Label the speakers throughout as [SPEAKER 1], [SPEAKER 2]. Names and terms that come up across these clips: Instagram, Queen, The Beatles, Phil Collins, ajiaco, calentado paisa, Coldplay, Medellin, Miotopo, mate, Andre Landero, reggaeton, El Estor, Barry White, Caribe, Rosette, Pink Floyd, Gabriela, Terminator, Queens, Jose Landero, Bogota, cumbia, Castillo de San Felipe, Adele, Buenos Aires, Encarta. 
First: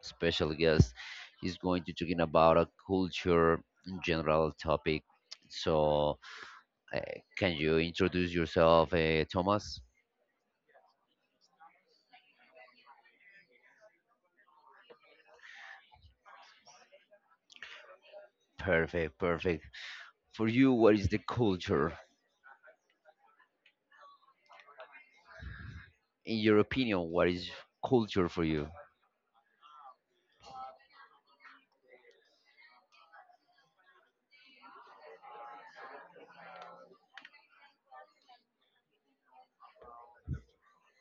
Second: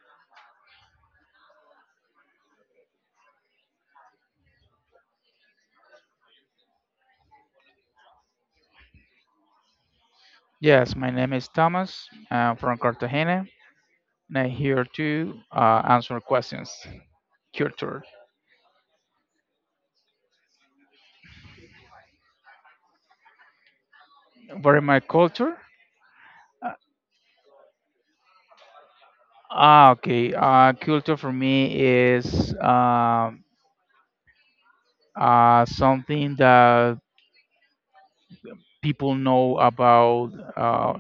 [SPEAKER 1] special guest. He's going to talking about a culture in general topic. So, uh, can you introduce yourself, Thomas?
[SPEAKER 2] Yes, my name is Thomas. I'm from Cartagena, and I'm here to answer questions. Culture.
[SPEAKER 1] Perfect, perfect. For you, what is the culture?
[SPEAKER 2] What is my culture?
[SPEAKER 1] In your
[SPEAKER 2] Uh,
[SPEAKER 1] opinion, what is culture for you?
[SPEAKER 2] okay. Culture for me is something that people know about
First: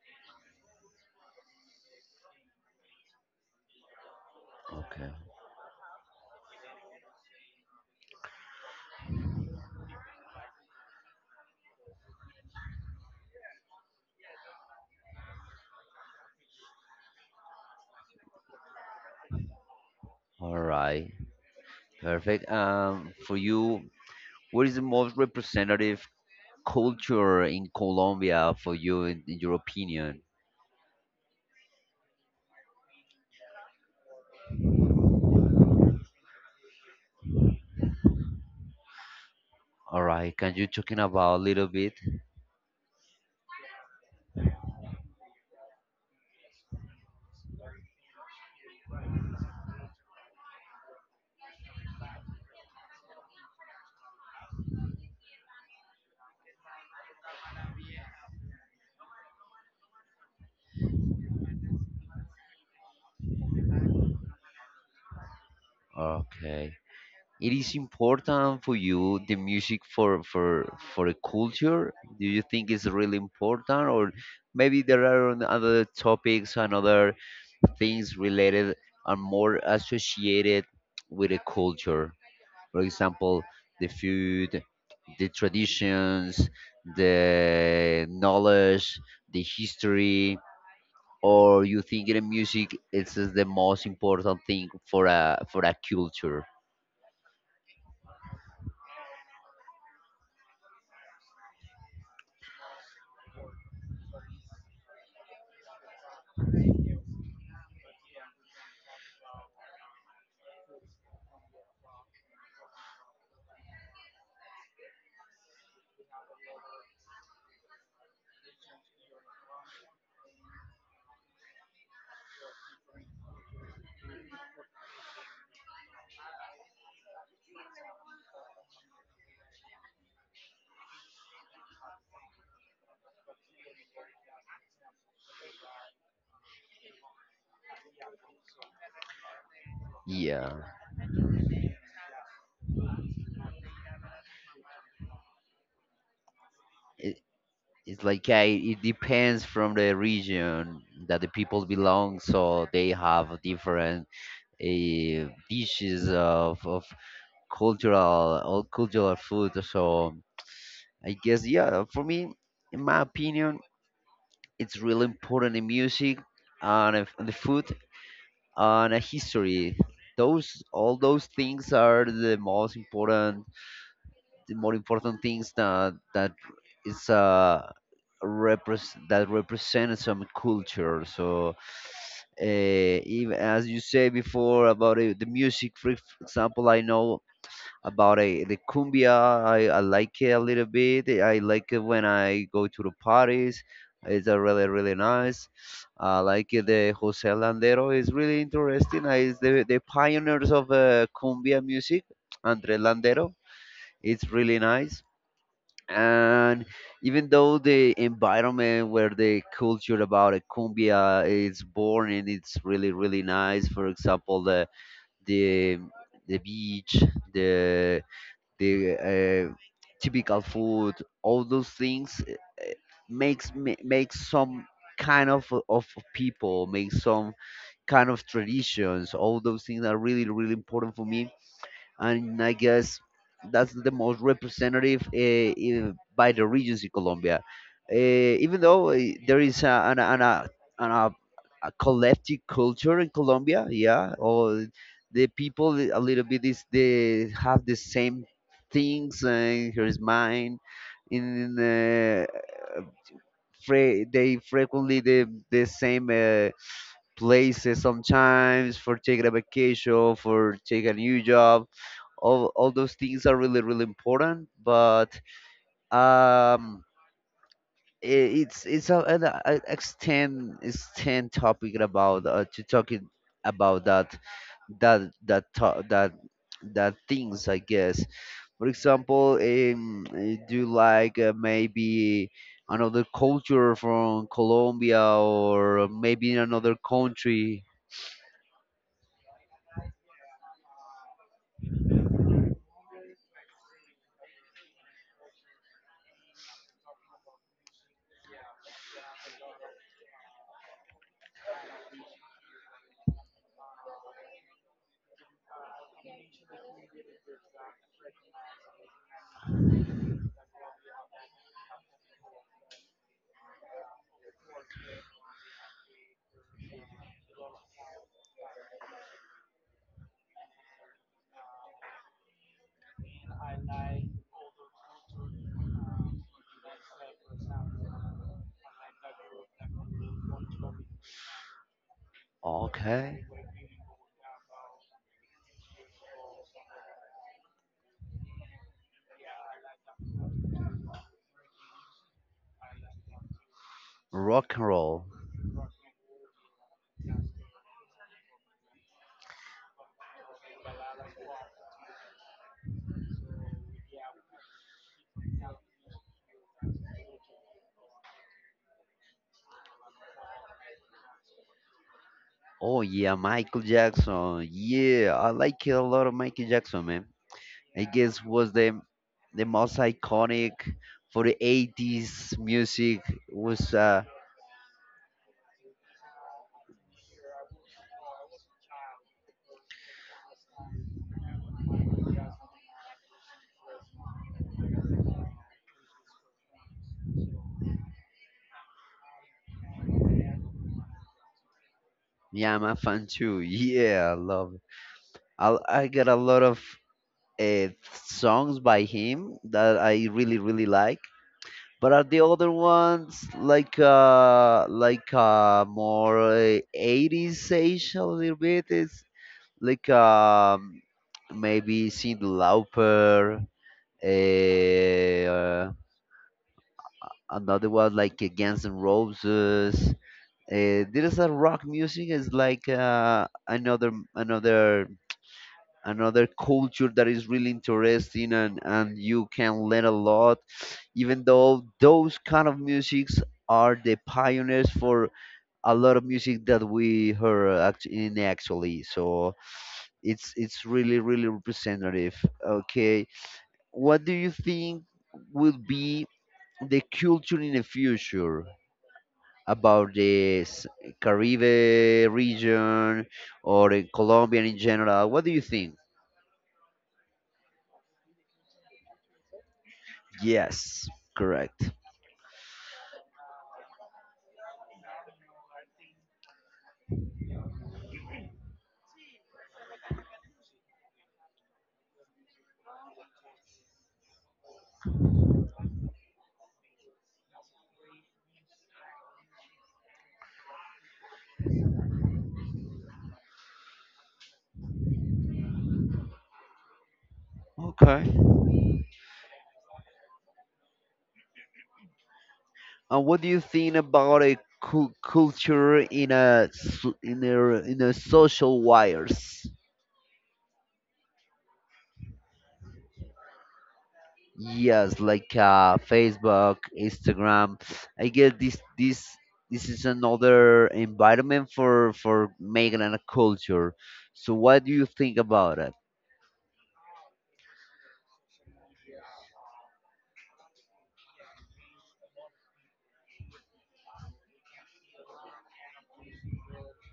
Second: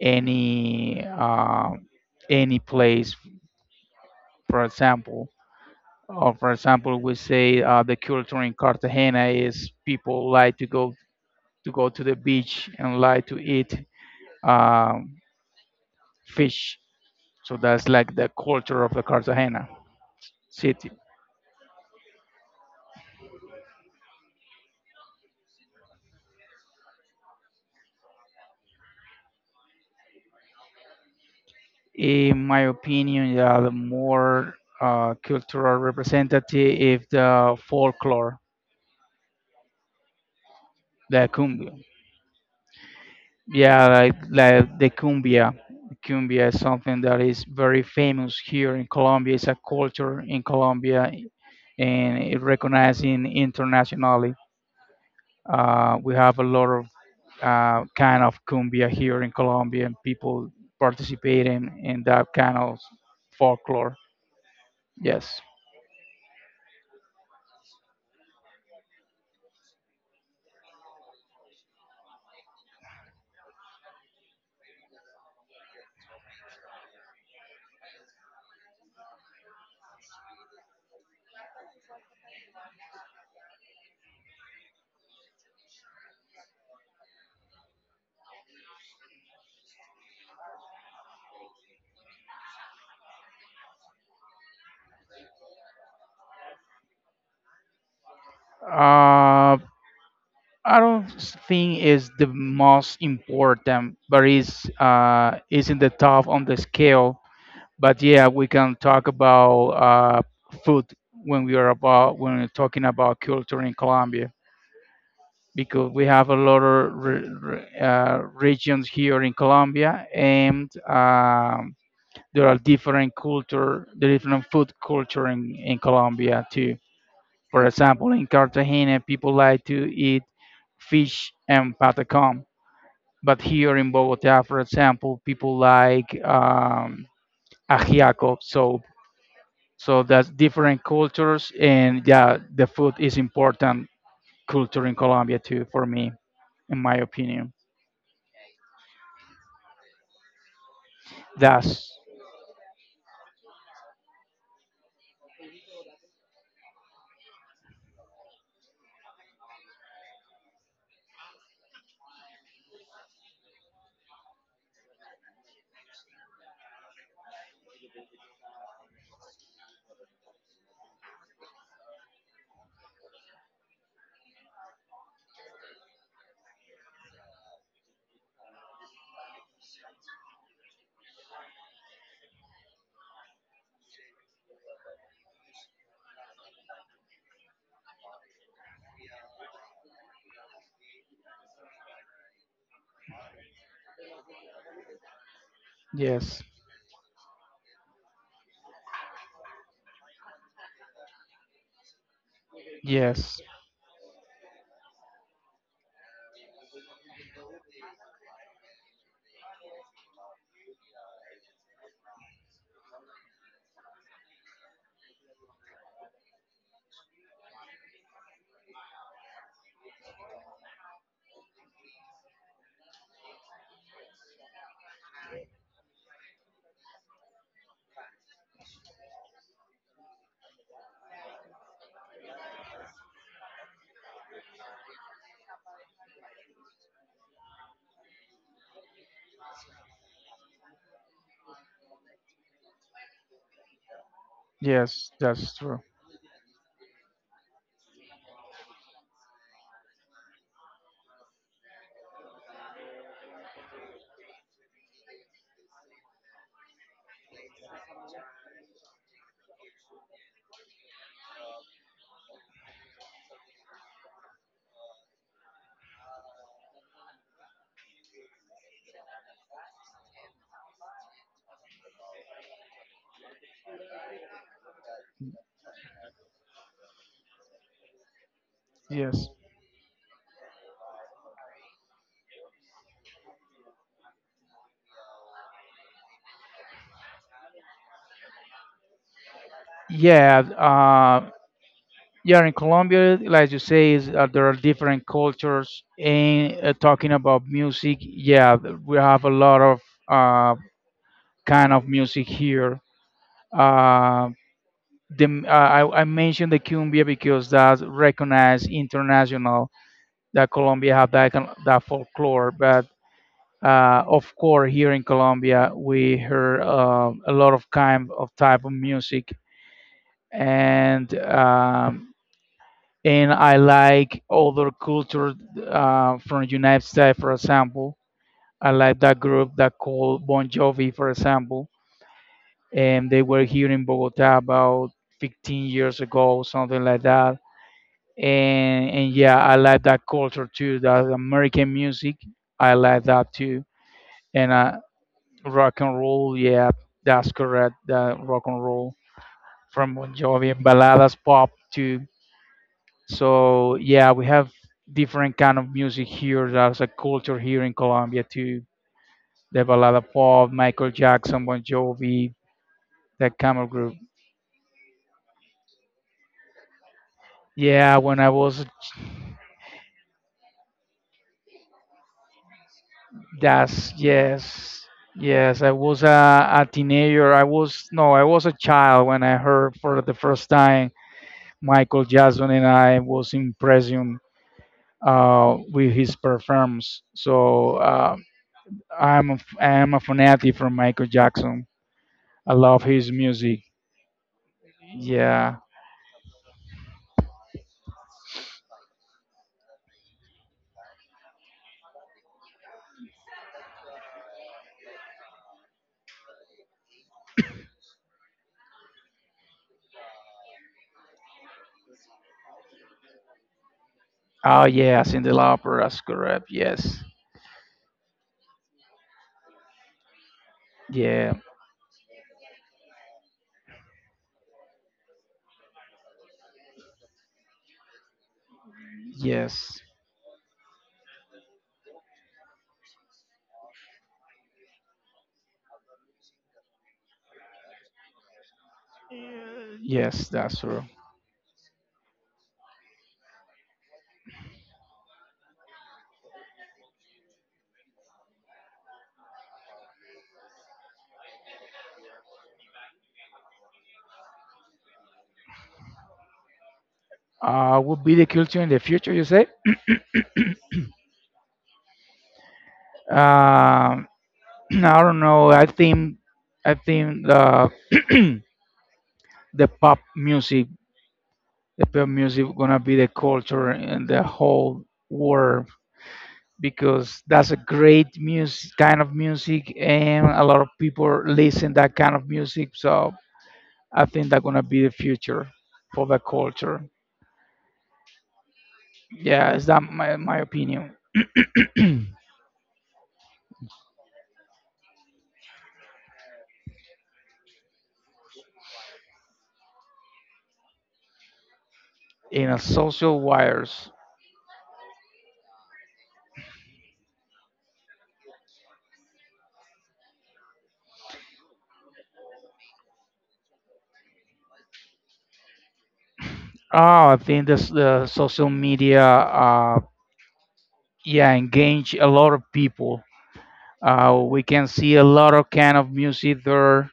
[SPEAKER 2] any uh, any place. For
[SPEAKER 1] Okay.
[SPEAKER 2] example, or for example, we say the culture in Cartagena is people like to go to go to the beach and like to eat um, fish. So that's like the culture of the Cartagena
[SPEAKER 1] All
[SPEAKER 2] city.
[SPEAKER 1] right. Perfect. For you, what is the most representative culture in Colombia for you, in your opinion?
[SPEAKER 2] In my opinion, they are the more cultural representative of the folklore,
[SPEAKER 1] All right. Can you talking
[SPEAKER 2] the
[SPEAKER 1] about a little
[SPEAKER 2] cumbia.
[SPEAKER 1] bit?
[SPEAKER 2] Yeah, like the cumbia. Cumbia is something that is very famous here in Colombia. It's a culture in Colombia and it recognized in internationally. We have a lot of kind of cumbia here in Colombia and people participating in that kind of folklore. Yes.
[SPEAKER 1] Okay. It is important for you the music for a culture. Do you think it's really important, or maybe there are on other topics and other things related are more associated with a culture? For example, the food, the traditions, the knowledge, the history. Or you think in music it's just the most important thing for a culture.
[SPEAKER 2] Uh, I don't think is the most important, but is in the top on the scale. But yeah, we can talk about food when we're talking about culture in Colombia because we have a lot of regions here in Colombia, and there are different culture, there different food culture in Colombia too. For example, in Cartagena, people like to eat fish and patacón. But here in Bogota, for example, people like ajiaco. So that's
[SPEAKER 1] Yeah,
[SPEAKER 2] different cultures, and yeah, the food is important culture in Colombia too, for me, in my
[SPEAKER 1] it,
[SPEAKER 2] opinion.
[SPEAKER 1] it's like it depends from the region that the people
[SPEAKER 2] That's
[SPEAKER 1] belong, so they have different uh, dishes of cultural all cultural food. So I guess, yeah, for me, in my opinion, it's really important in music, and and the food, and a history. Those all those things are the most important, the more important things that is repres that represent some culture. So even as you say before about it, the music, for example, I know about a The cumbia. I like it a little bit. I like it when I go to the parties. It's a really really nice. I
[SPEAKER 2] yes,
[SPEAKER 1] like it. The Jose Landero is really interesting. Is the pioneers of cumbia music, Andre Landero.
[SPEAKER 2] yes,
[SPEAKER 1] It's really nice. And even though the environment where the culture about a cumbia is born, and it's really really nice. For example, the the beach, the the typical food, all those things, makes some kind of people, makes some kind of traditions. All those things are really really important for me, and I guess that's the most representative, by the regions in Colombia. Uh, even though there is a, an, a collective culture in Colombia, yeah, or
[SPEAKER 2] yes,
[SPEAKER 1] the
[SPEAKER 2] that's
[SPEAKER 1] people
[SPEAKER 2] true.
[SPEAKER 1] a little bit is they have the same things, in his mind. In uh, they frequently the same. Places sometimes for taking a vacation, for taking a new job. All those things are really, really important. But um, it's an extend topic about to talking about that that that to- that that things, I guess. For
[SPEAKER 2] Yes.
[SPEAKER 1] example, do you like maybe another culture from Colombia or maybe in another country?
[SPEAKER 2] Yeah, uh, Yeah, in Colombia, like you say, is there are different cultures. And talking about music, yeah, we have a lot of uh, kind of music here. Uh, I mentioned the cumbia because that's recognized international. That Colombia have that kind that folklore, but of course here in Colombia we hear a lot of kind of type of music and um, and I like other culture from United States, for example. I like that group that called Bon Jovi, for example, and they
[SPEAKER 1] Okay.
[SPEAKER 2] were here in Bogota about 15 years ago, something like that. And yeah, I like that culture too. That American music, I like that too. And
[SPEAKER 1] Rock and roll.
[SPEAKER 2] rock and roll, yeah, that's correct. That rock and roll from Bon Jovi and balladas, pop too. So yeah, we have different kind of music here. There's a culture here in Colombia too. The balada pop, Michael Jackson, Bon Jovi,
[SPEAKER 1] Oh yeah,
[SPEAKER 2] that kind
[SPEAKER 1] Michael
[SPEAKER 2] of group.
[SPEAKER 1] Jackson. Yeah, I like it a lot of Michael Jackson, man. I
[SPEAKER 2] Yeah, when
[SPEAKER 1] guess
[SPEAKER 2] I
[SPEAKER 1] was
[SPEAKER 2] was
[SPEAKER 1] the most iconic for the 80s music was
[SPEAKER 2] that's
[SPEAKER 1] uh
[SPEAKER 2] yes, yes, I was a teenager. I was no, I was a child when I heard for the first time Michael Jackson, and I was impressed with his performance. So I'm I am a fanatic from Michael Jackson. I
[SPEAKER 1] Yeah, I'm a
[SPEAKER 2] love
[SPEAKER 1] fan
[SPEAKER 2] his
[SPEAKER 1] too.
[SPEAKER 2] music.
[SPEAKER 1] Yeah, I love it.
[SPEAKER 2] Yeah.
[SPEAKER 1] I got a lot of uh, songs by him that I really really like. But are the other ones like more 80s ish a little bit? It's like maybe Cyndi Lauper,
[SPEAKER 2] Oh, yes, in the
[SPEAKER 1] uh,
[SPEAKER 2] opera, that's correct. Yes.
[SPEAKER 1] another one like Guns N' Roses. There's a
[SPEAKER 2] Yeah.
[SPEAKER 1] rock music is like another another culture that is really interesting, and you can
[SPEAKER 2] Yes.
[SPEAKER 1] learn a lot. Even though those kind of musics are the pioneers for a lot of music that we heard in actually. So
[SPEAKER 2] Yes,
[SPEAKER 1] it's
[SPEAKER 2] that's
[SPEAKER 1] it's
[SPEAKER 2] true.
[SPEAKER 1] really really representative. Okay. What do you think will be the culture in the future about the Caribe region, or in Colombia in general, what do you think?
[SPEAKER 2] Would be the culture in the future, you say?
[SPEAKER 1] Yes, correct.
[SPEAKER 2] Um, I don't know. I think the the pop music, the pop music, gonna be the culture in the whole world because that's a great music kind of music, and a lot of people listen that kind of music. So I think that's gonna be the future for the culture.
[SPEAKER 1] Okay.
[SPEAKER 2] Yeah, is that my opinion?
[SPEAKER 1] And what do you think about a culture in a s- in a social wires?
[SPEAKER 2] In a social wires.
[SPEAKER 1] Yes, like Facebook, Instagram. I guess this is another environment for making a culture. So what do you think about it?
[SPEAKER 2] Oh, I think this the social media. Yeah, engage a lot of people. We can see a lot of kind of music there.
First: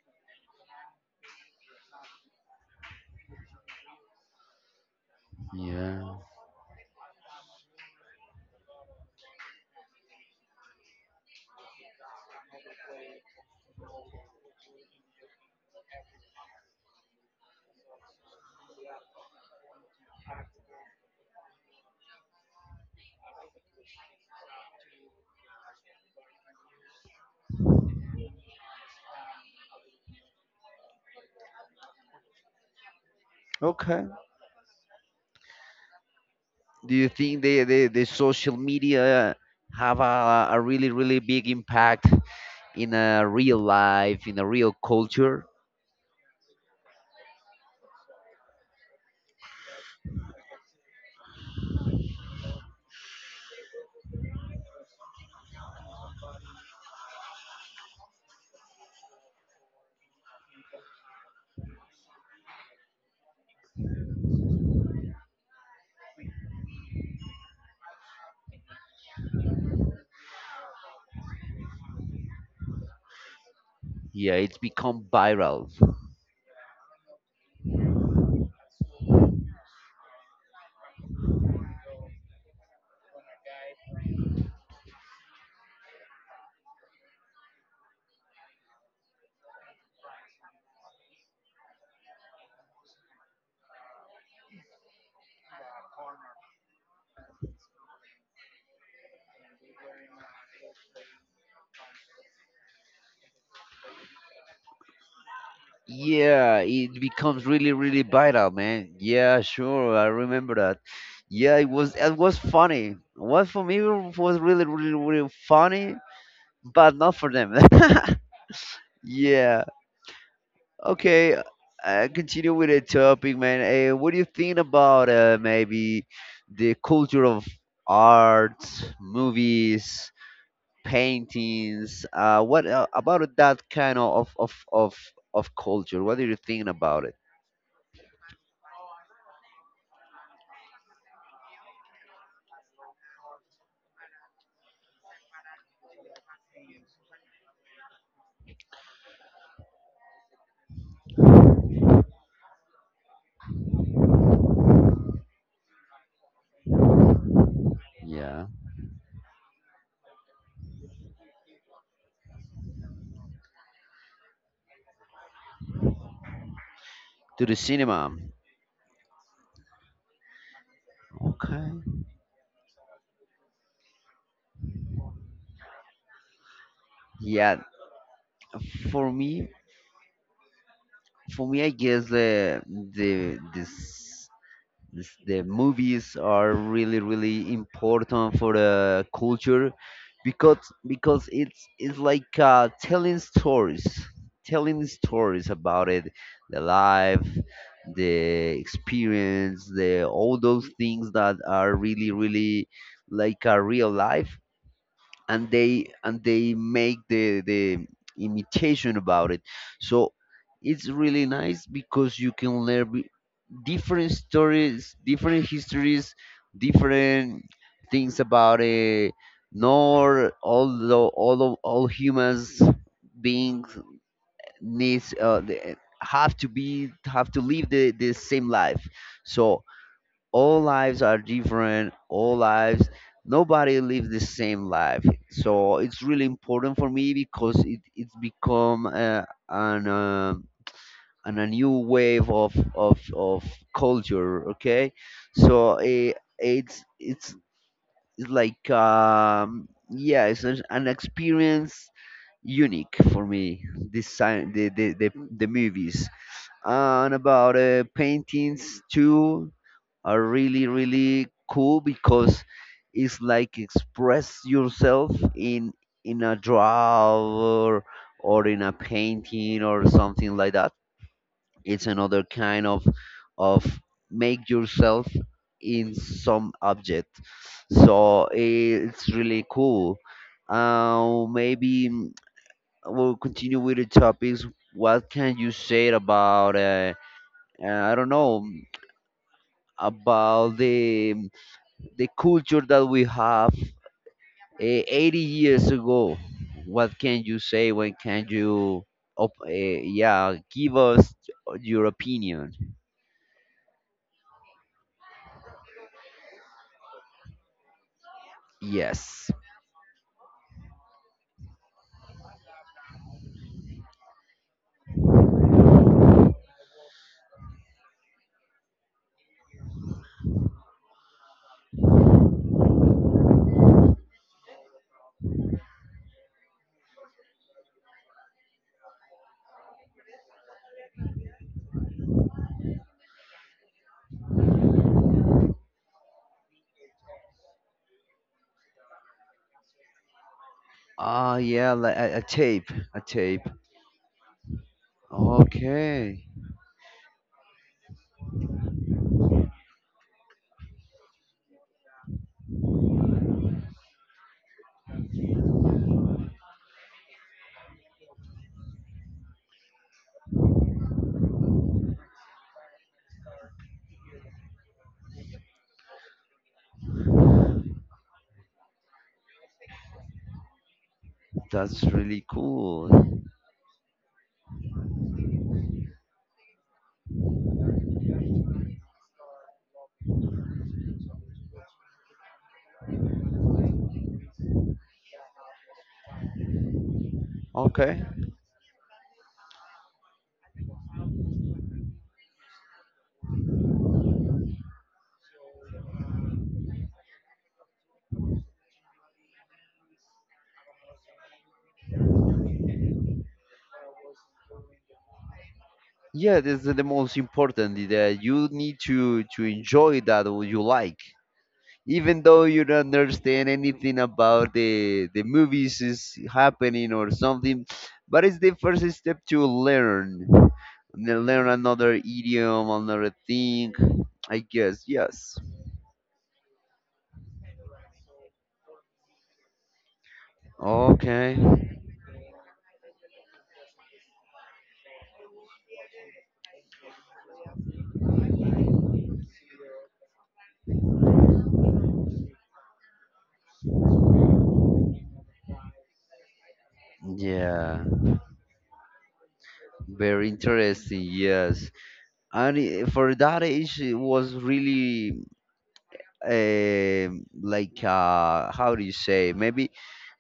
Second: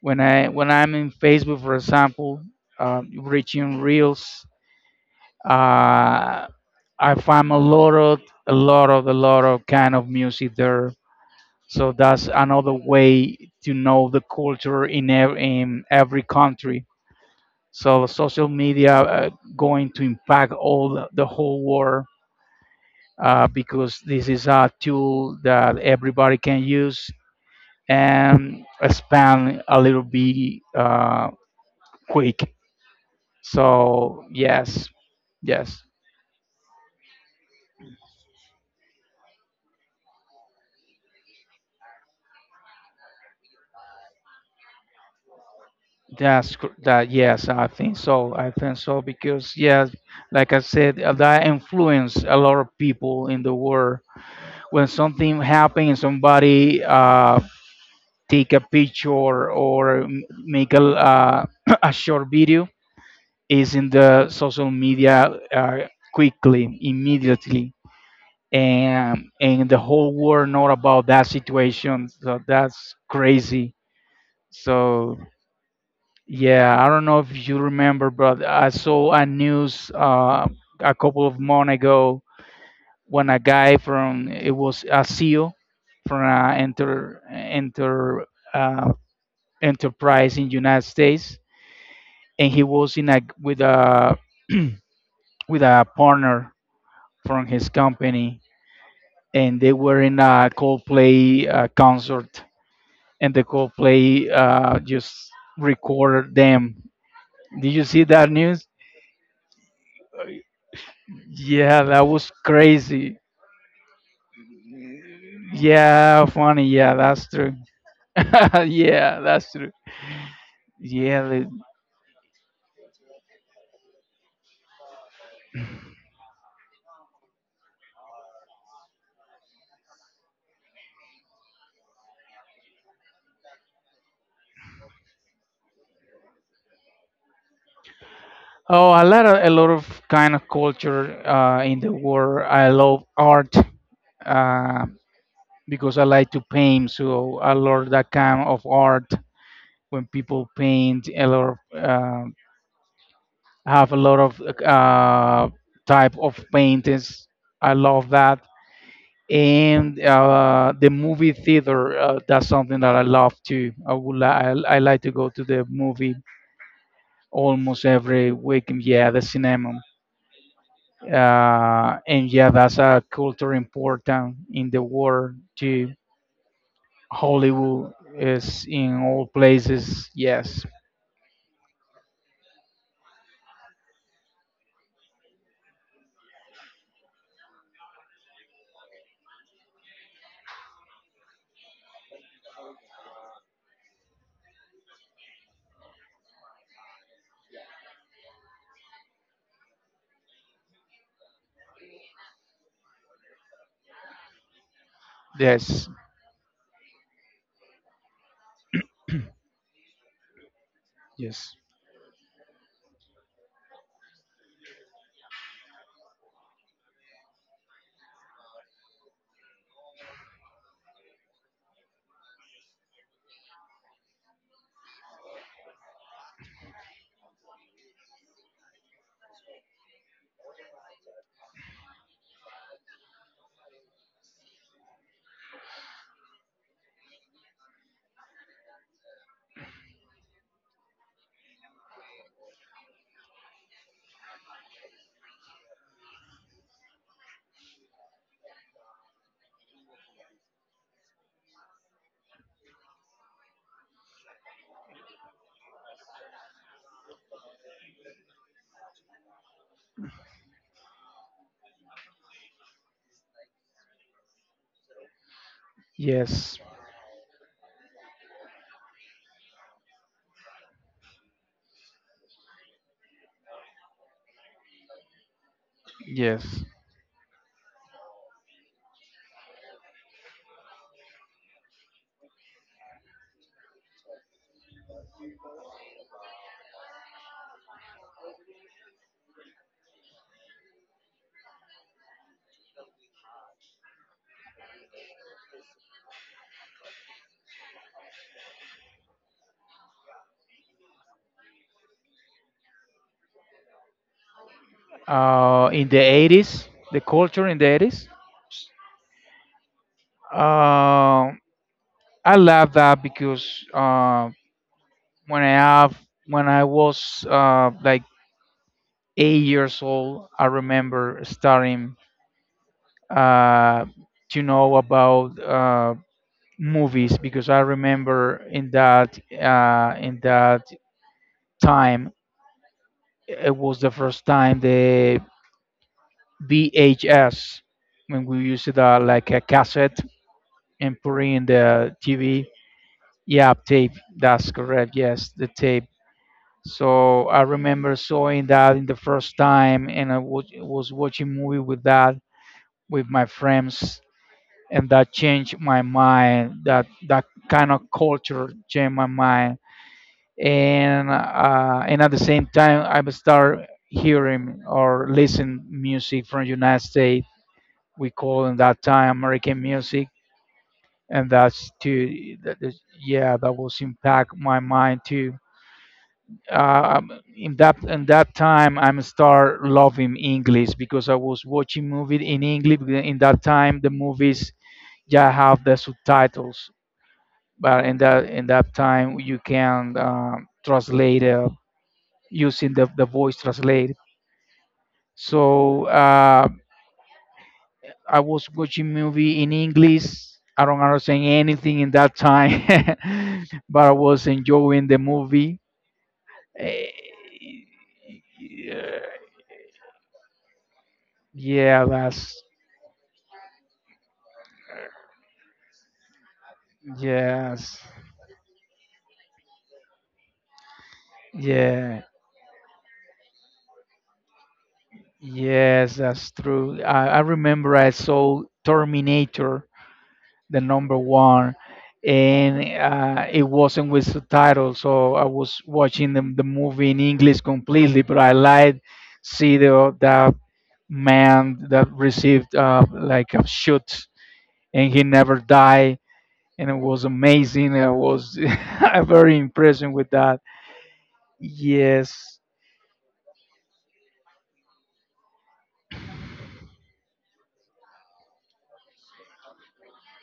[SPEAKER 2] When I'm in Facebook, for example, reaching reels,
[SPEAKER 1] Yeah.
[SPEAKER 2] uh, I find a lot of a lot of kind of music there. So that's another way to know the culture in in every country. So social media going to impact all the whole world because this is a tool that everybody can use and expand a little bit quick.
[SPEAKER 1] Okay.
[SPEAKER 2] So yes, yes,
[SPEAKER 1] Do you think the social media have a really really big impact in a real life in a real culture?
[SPEAKER 2] that's cor- that. Yes, I think so. I think so because yes, like I said, that influence a lot of people in the world. When something happens, somebody. Take a picture or make a a short video is in the social media quickly, immediately. And the whole world know about that situation. So that's crazy.
[SPEAKER 1] Yeah, it's become
[SPEAKER 2] So
[SPEAKER 1] viral.
[SPEAKER 2] yeah, I don't know if you remember, but I saw a news a couple of months ago when a guy from it was a CEO from an uh, enterprise in United States and he was in a with a with a partner from his company, and they were in a Coldplay concert, and the Coldplay just recorded
[SPEAKER 1] Yeah,
[SPEAKER 2] them.
[SPEAKER 1] it becomes
[SPEAKER 2] Did
[SPEAKER 1] really,
[SPEAKER 2] you see
[SPEAKER 1] really
[SPEAKER 2] that
[SPEAKER 1] vital,
[SPEAKER 2] news?
[SPEAKER 1] man. Yeah, sure, I remember that. Yeah, it
[SPEAKER 2] Yeah,
[SPEAKER 1] was
[SPEAKER 2] that
[SPEAKER 1] it
[SPEAKER 2] was
[SPEAKER 1] was funny.
[SPEAKER 2] crazy.
[SPEAKER 1] What for me was really, really, really funny,
[SPEAKER 2] Yeah, funny. Yeah,
[SPEAKER 1] but not
[SPEAKER 2] that's
[SPEAKER 1] for
[SPEAKER 2] true.
[SPEAKER 1] them.
[SPEAKER 2] yeah, that's
[SPEAKER 1] Yeah.
[SPEAKER 2] true. Yeah.
[SPEAKER 1] Okay. I continue with the topic, man. What do you think about maybe the culture of arts, movies, paintings? What about that kind of culture? What do you think about it?
[SPEAKER 2] Oh, a lot of kind of culture in the world. I love art. Uh, because I like to paint. So I love that kind of art when people paint a lot of have a lot of type of paintings. I love that.
[SPEAKER 1] Yeah.
[SPEAKER 2] And the movie theater, that's something that I love too. I would li- I like to go to the movie
[SPEAKER 1] To the
[SPEAKER 2] almost
[SPEAKER 1] cinema.
[SPEAKER 2] every weekend. Yeah, the cinema.
[SPEAKER 1] Okay.
[SPEAKER 2] And yeah, that's a culture important in the world too.
[SPEAKER 1] Yeah,
[SPEAKER 2] Hollywood is in
[SPEAKER 1] for
[SPEAKER 2] all
[SPEAKER 1] me,
[SPEAKER 2] places. Yes,
[SPEAKER 1] for me, I guess the this, this the movies are really really important for the culture, because because it's like telling stories about it, the life, the experience, the all those things that are really really like a real life, and
[SPEAKER 2] yes,
[SPEAKER 1] they and they make the imitation about it. So it's really
[SPEAKER 2] yes,
[SPEAKER 1] nice because you can learn different stories, different histories, different things about it. Nor although all of all humans beings needs, have to live the same life. So all lives are different. All lives nobody lives the same life. So it's really important for me, because it's become an and a new wave of culture. Okay. So it's it's it's like yeah, it's an experience unique for me, this sign the movies. And about paintings too are really really cool, because it's like express yourself in a
[SPEAKER 2] yes,
[SPEAKER 1] draw, or in a painting or something like that. It's another kind of make yourself in some
[SPEAKER 2] yes.
[SPEAKER 1] object. So it's really cool, maybe we'll continue with the topics. What can you say about I don't know, about the culture that we have 80 years ago. What can you say? When can you, yeah, give us your opinion?
[SPEAKER 2] In the 80s, the culture in the 80s.
[SPEAKER 1] Yes.
[SPEAKER 2] Uh, I love that because when I have when I was like 8 years old, I remember starting uh, to know about movies because I remember in that time it was the first time the VHS when we used it like a cassette and put
[SPEAKER 1] Ah,
[SPEAKER 2] in
[SPEAKER 1] yeah,
[SPEAKER 2] the
[SPEAKER 1] like a
[SPEAKER 2] TV.
[SPEAKER 1] tape, a tape.
[SPEAKER 2] Yeah, tape. That's correct. Yes, the tape.
[SPEAKER 1] Okay,
[SPEAKER 2] So I remember seeing that in the first time, and was watching movie with that with my friends, and that changed my mind. That kind of culture changed my mind and at the same time I would start hearing or listen music from United States. We call in that time American music, and
[SPEAKER 1] that's really
[SPEAKER 2] that is,
[SPEAKER 1] cool.
[SPEAKER 2] yeah that was impact my mind too. In that time, I'm start loving English because I was watching movies in English. Because in that time, the movies yeah have the subtitles, but
[SPEAKER 1] Okay.
[SPEAKER 2] in that time you can translate using the voice translate. So I was watching movie in English. I don't understand anything in that time, but I was enjoying the movie.
[SPEAKER 1] Yeah, this is the
[SPEAKER 2] Eh,
[SPEAKER 1] most important that you need
[SPEAKER 2] Yeah,
[SPEAKER 1] to enjoy that what you like.
[SPEAKER 2] yeah,
[SPEAKER 1] Even
[SPEAKER 2] that's
[SPEAKER 1] though you don't understand anything about the movies is happening or something,
[SPEAKER 2] yes,
[SPEAKER 1] but it's the first step to learn. And learn another
[SPEAKER 2] yeah,
[SPEAKER 1] idiom, another thing, I guess. Yes.
[SPEAKER 2] yes, that's true. I remember I saw Terminator the number
[SPEAKER 1] Okay.
[SPEAKER 2] one, and it wasn't with subtitles, so I was watching the movie in English completely. But I liked see the that man that received like a shoot, and he never died, and it was amazing.
[SPEAKER 1] Yeah,
[SPEAKER 2] I was very impressed with
[SPEAKER 1] very
[SPEAKER 2] that.
[SPEAKER 1] interesting. Yes.
[SPEAKER 2] Yes,
[SPEAKER 1] And for that age it was really like how do you say, maybe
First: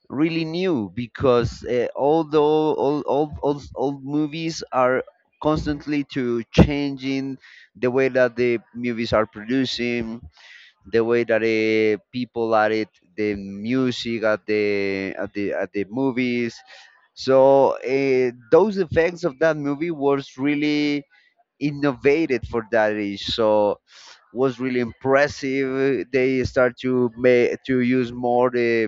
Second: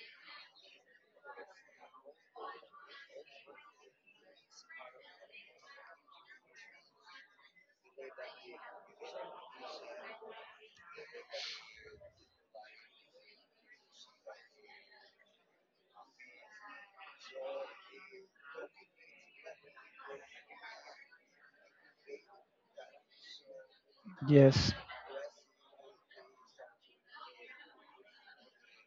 [SPEAKER 1] really new, because although all movies are constantly to changing, the way that the movies are producing, the way that people at it, the music at the movies. So those effects of that movie was really innovated for that age, so was
[SPEAKER 2] yes,
[SPEAKER 1] really impressive. They start to use more the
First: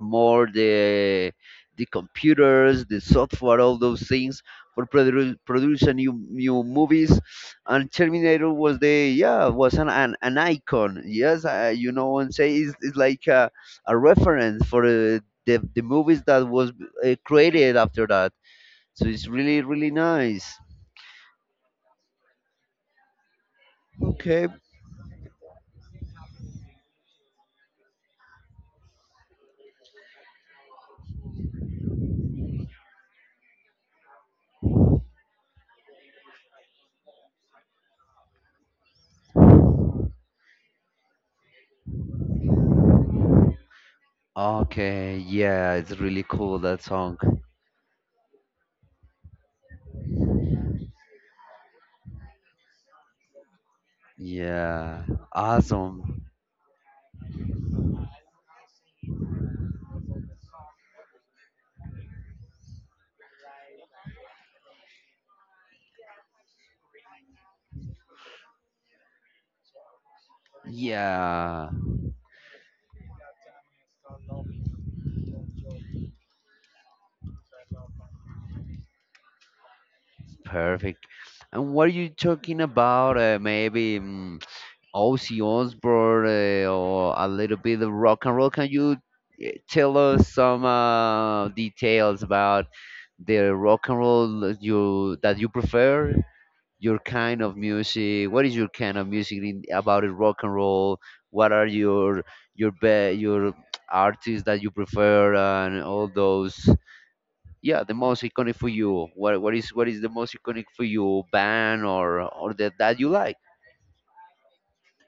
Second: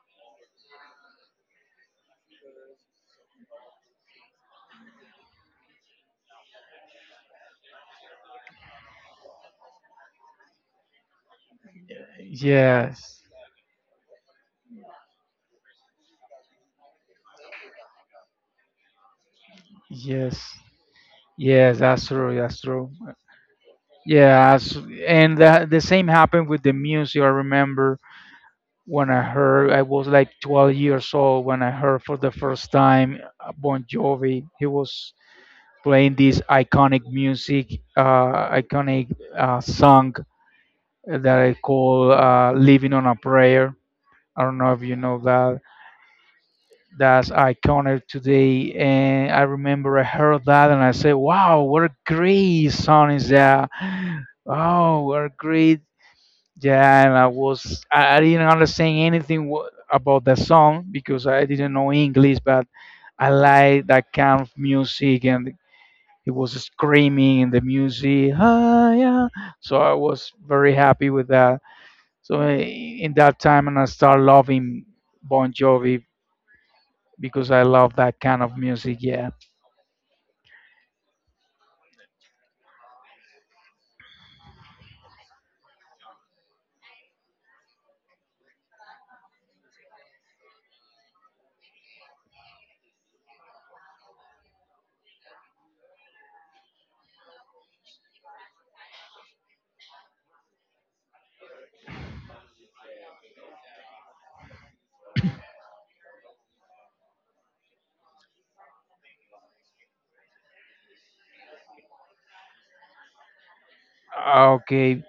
[SPEAKER 1] more the the computers, the software, all those things for produce a new movies. And Terminator was the yeah was an icon. Yes, and say it's
[SPEAKER 2] yes,
[SPEAKER 1] like a reference for the movies that was created after that. So it's really really nice.
[SPEAKER 2] yes. Yes, that's true. That's true.
[SPEAKER 1] Okay.
[SPEAKER 2] Yeah, that's- and the same happened with the music. I remember when I heard, I was like 12 years old when I heard for the first time Bon Jovi. He was playing this iconic music, iconic song that I call "Living on a Prayer." I don't know if you
[SPEAKER 1] Okay,
[SPEAKER 2] know that.
[SPEAKER 1] yeah, it's really cool that song.
[SPEAKER 2] That's iconic today, and I remember I heard that and I said, "Wow, what a great song is that!
[SPEAKER 1] Yeah,
[SPEAKER 2] Oh, what a great"
[SPEAKER 1] awesome.
[SPEAKER 2] Yeah, and I was I didn't understand anything about the song because I didn't know English, but I like that kind of music and he was screaming in the music. Ah, yeah. So I was very happy with that.
[SPEAKER 1] Yeah.
[SPEAKER 2] So i- in that time, and I started loving Bon Jovi because I love that kind of music. Yeah.
[SPEAKER 1] Perfect. And what are you talking about? Maybe Ozzy Osbourne or a little bit of rock and roll. Can you tell us some details about the rock and roll that you prefer? Your kind of music. What is your kind of music about the rock and roll? What are your artists that you prefer and all those, yeah, the most iconic for you, what is the most iconic for you, band or that you like.
[SPEAKER 2] Ah, okay.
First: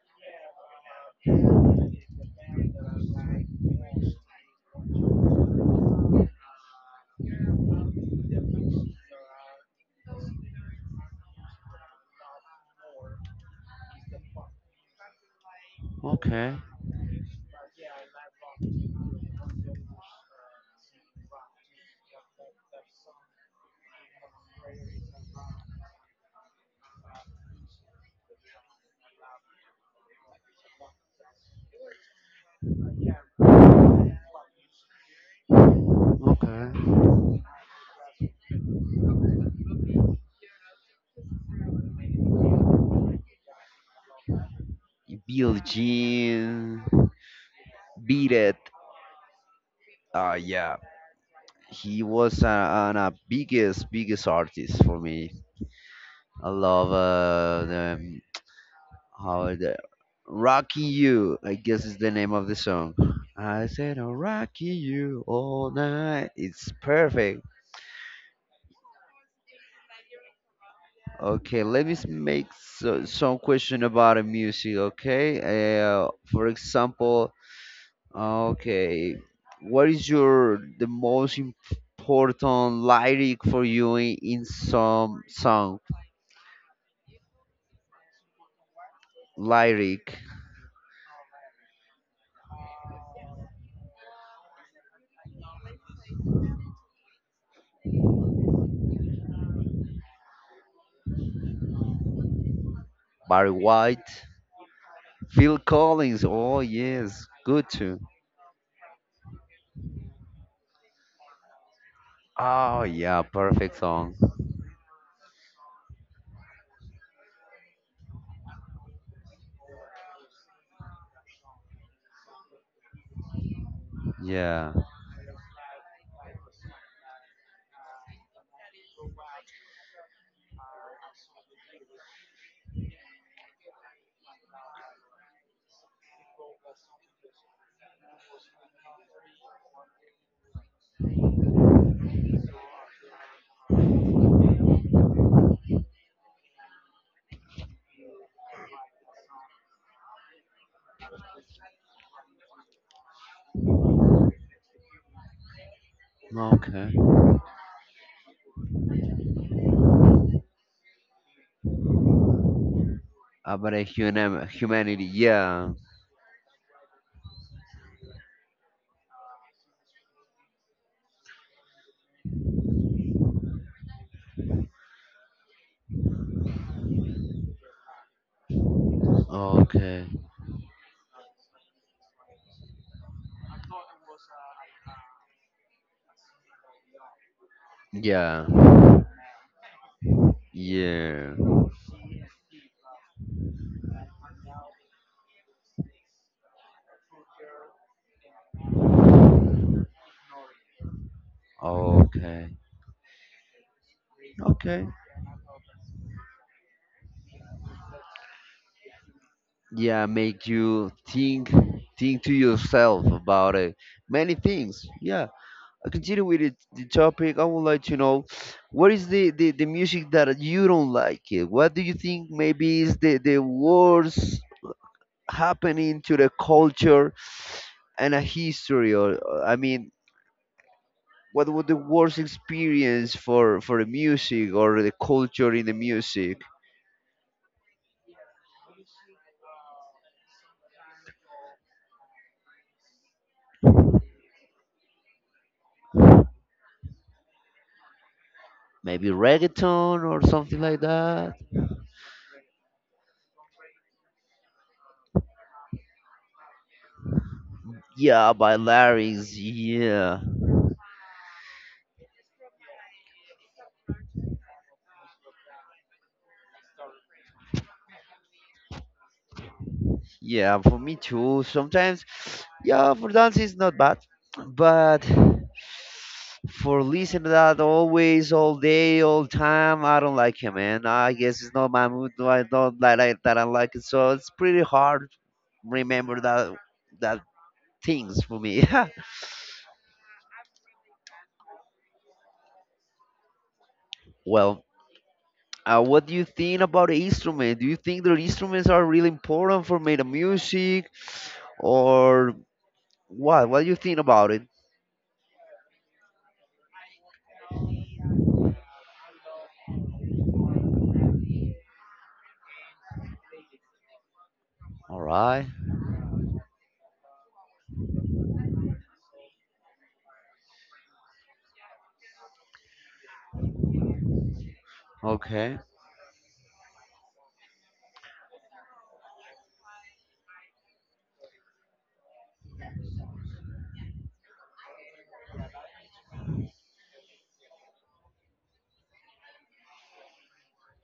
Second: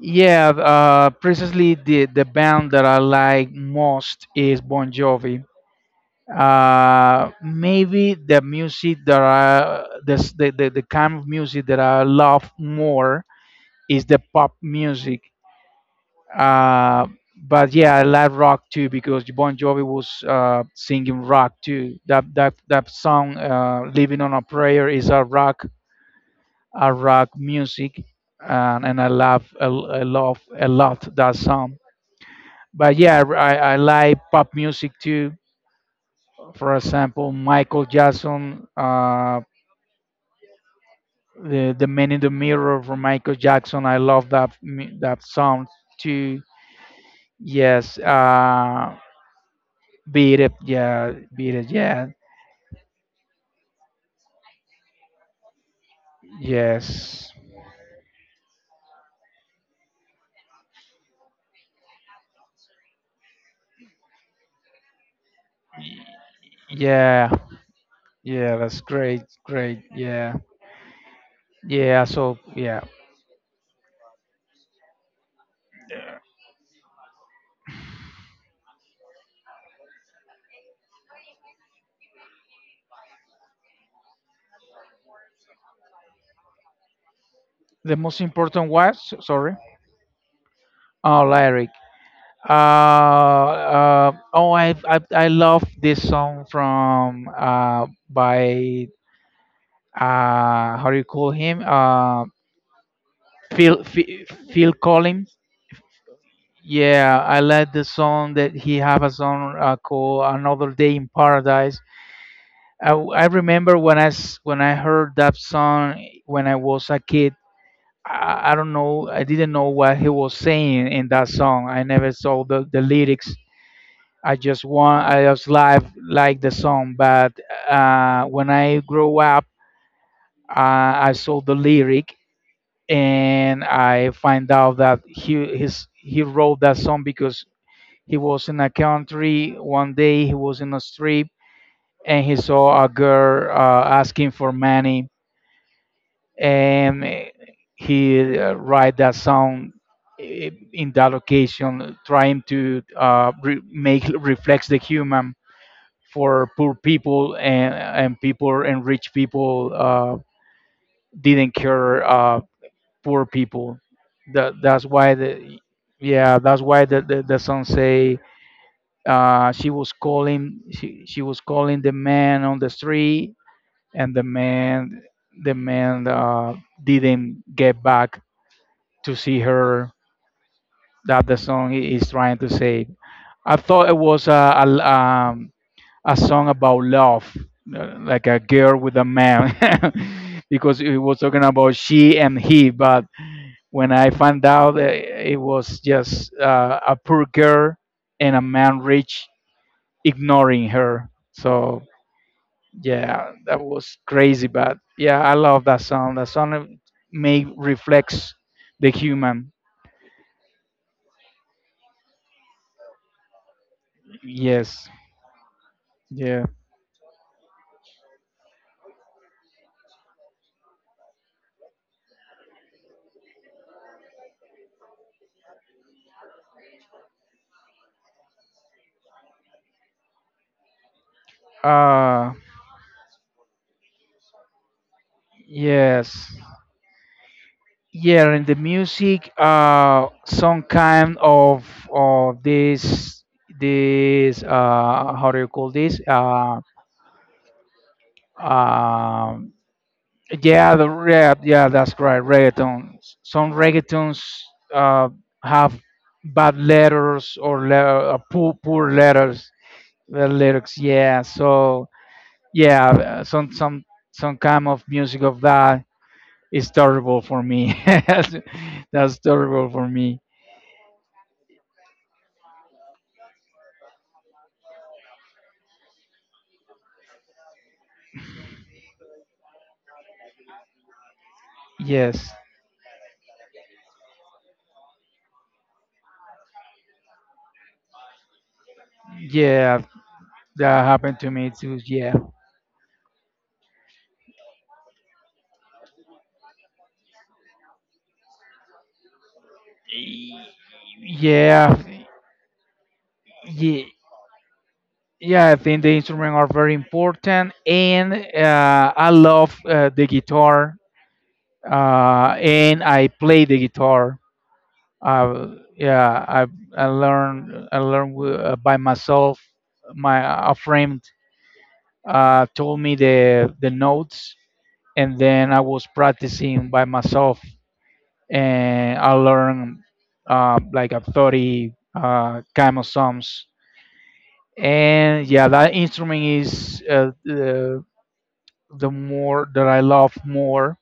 [SPEAKER 2] Yeah. Precisely the band that I like most is Bon Jovi, maybe the music that the the kind of music that I love more is the pop music.
[SPEAKER 1] Okay.
[SPEAKER 2] Uh, but yeah, I like rock too because Bon Jovi was singing rock too. That that song "Living on a Prayer" is a rock music, and I love a lot that song. But yeah, I like pop music too. For
[SPEAKER 1] Okay.
[SPEAKER 2] example, Michael Jackson. The Man in the Mirror from Michael Jackson. I love that
[SPEAKER 1] Bill
[SPEAKER 2] song too.
[SPEAKER 1] Jean.
[SPEAKER 2] Yes,
[SPEAKER 1] Beat It.
[SPEAKER 2] beat it,
[SPEAKER 1] Yeah, he
[SPEAKER 2] yeah,
[SPEAKER 1] was a biggest biggest artist for me. I love
[SPEAKER 2] yes,
[SPEAKER 1] the how the Rocky You, I guess, is the name of the song. I said, "I'll Rocky You all night." It's
[SPEAKER 2] yeah,
[SPEAKER 1] perfect.
[SPEAKER 2] yeah. That's great, yeah,
[SPEAKER 1] Okay, let me
[SPEAKER 2] yeah.
[SPEAKER 1] s-
[SPEAKER 2] So
[SPEAKER 1] make
[SPEAKER 2] yeah,
[SPEAKER 1] so, some question about the music. Okay, for example, okay, what is your the most important lyric for you in some song?
[SPEAKER 2] the most important was so, sorry,
[SPEAKER 1] Lyric.
[SPEAKER 2] oh lyric. Uh, I love this song from by how do you call him? uh
[SPEAKER 1] Barry
[SPEAKER 2] Phil
[SPEAKER 1] White.
[SPEAKER 2] Phil, Phil Collins.
[SPEAKER 1] Phil Collins. Oh
[SPEAKER 2] Yeah,
[SPEAKER 1] yes,
[SPEAKER 2] I
[SPEAKER 1] good
[SPEAKER 2] like the
[SPEAKER 1] too.
[SPEAKER 2] song that he have a song called "Another Day in Paradise."
[SPEAKER 1] Oh
[SPEAKER 2] I, w-
[SPEAKER 1] yeah,
[SPEAKER 2] I
[SPEAKER 1] perfect
[SPEAKER 2] remember when
[SPEAKER 1] song.
[SPEAKER 2] when I heard that song when I was a kid. I don't know, I didn't know what he was saying in that song. I never saw the lyrics.
[SPEAKER 1] Yeah.
[SPEAKER 2] I just live like the song, but when I grow up, uh, I saw the lyric, and I find out that he wrote that song because he was in a country one day. He was in a street and he saw a girl asking for money, and he write that song in that location, trying to make reflects the human for poor
[SPEAKER 1] Okay.
[SPEAKER 2] people, and people, and rich people didn't care poor
[SPEAKER 1] About
[SPEAKER 2] people.
[SPEAKER 1] a human
[SPEAKER 2] That that's
[SPEAKER 1] humanity.
[SPEAKER 2] why the
[SPEAKER 1] Yeah.
[SPEAKER 2] Yeah, that's why the song say, she was calling. She was calling the man on the street, and the man didn't get back to see her.
[SPEAKER 1] Okay.
[SPEAKER 2] That the song is trying to say. I thought it was a a song about love, like a
[SPEAKER 1] Yeah.
[SPEAKER 2] girl with a man, because it was
[SPEAKER 1] Yeah.
[SPEAKER 2] talking about she and he. But when I found out, it was just a poor girl and a man rich ignoring her. So
[SPEAKER 1] Okay.
[SPEAKER 2] yeah, that was crazy, but
[SPEAKER 1] Okay.
[SPEAKER 2] yeah, I love that song. That song may reflects the human.
[SPEAKER 1] Yeah, make you think to yourself about it. Many things.
[SPEAKER 2] Yes.
[SPEAKER 1] Yeah. I continue with
[SPEAKER 2] Yeah.
[SPEAKER 1] it, the topic. I would like to know what is the music that you don't like it. What do you think maybe is the worst happening to the culture and a history, I mean, what was the worst
[SPEAKER 2] uh
[SPEAKER 1] experience for the music or the culture in the
[SPEAKER 2] yes
[SPEAKER 1] music?
[SPEAKER 2] yeah and the music, some kind of this this how do you call this?
[SPEAKER 1] Maybe
[SPEAKER 2] Um
[SPEAKER 1] reggaeton or something
[SPEAKER 2] Yeah,
[SPEAKER 1] like that?
[SPEAKER 2] that's right. Reggaeton. Some reggaetons uh, have bad letters, or
[SPEAKER 1] Yeah, by
[SPEAKER 2] poor,
[SPEAKER 1] larynx.
[SPEAKER 2] letters,
[SPEAKER 1] Yeah,
[SPEAKER 2] the lyrics. Yeah, so yeah, some kind of music of that is terrible for me. that's that's terrible for me.
[SPEAKER 1] yeah. For me too. Sometimes, yeah, for dance it's not bad, but for listening to that always, all day, all time, I don't like it, man. I guess it's not my mood. No,
[SPEAKER 2] Yes,
[SPEAKER 1] I don't like that. I like it, so it's pretty hard remember that things for me.
[SPEAKER 2] yeah, that happened to me too. Yeah,
[SPEAKER 1] Well. What do you think about the instrument? Do you think the instruments are really important for made of music,
[SPEAKER 2] yeah,
[SPEAKER 1] or what? What do you
[SPEAKER 2] yeah.
[SPEAKER 1] think about it?
[SPEAKER 2] Yeah, I think the instruments are very important, and I love the guitar, and I play the guitar.
[SPEAKER 1] All right.
[SPEAKER 2] Uh, yeah, I I learned, by myself. My A friend told me the notes, and then
[SPEAKER 1] Okay.
[SPEAKER 2] I was practicing by myself, and I learned, like a 30 kind of songs. And yeah, that instrument is, the more that I love more.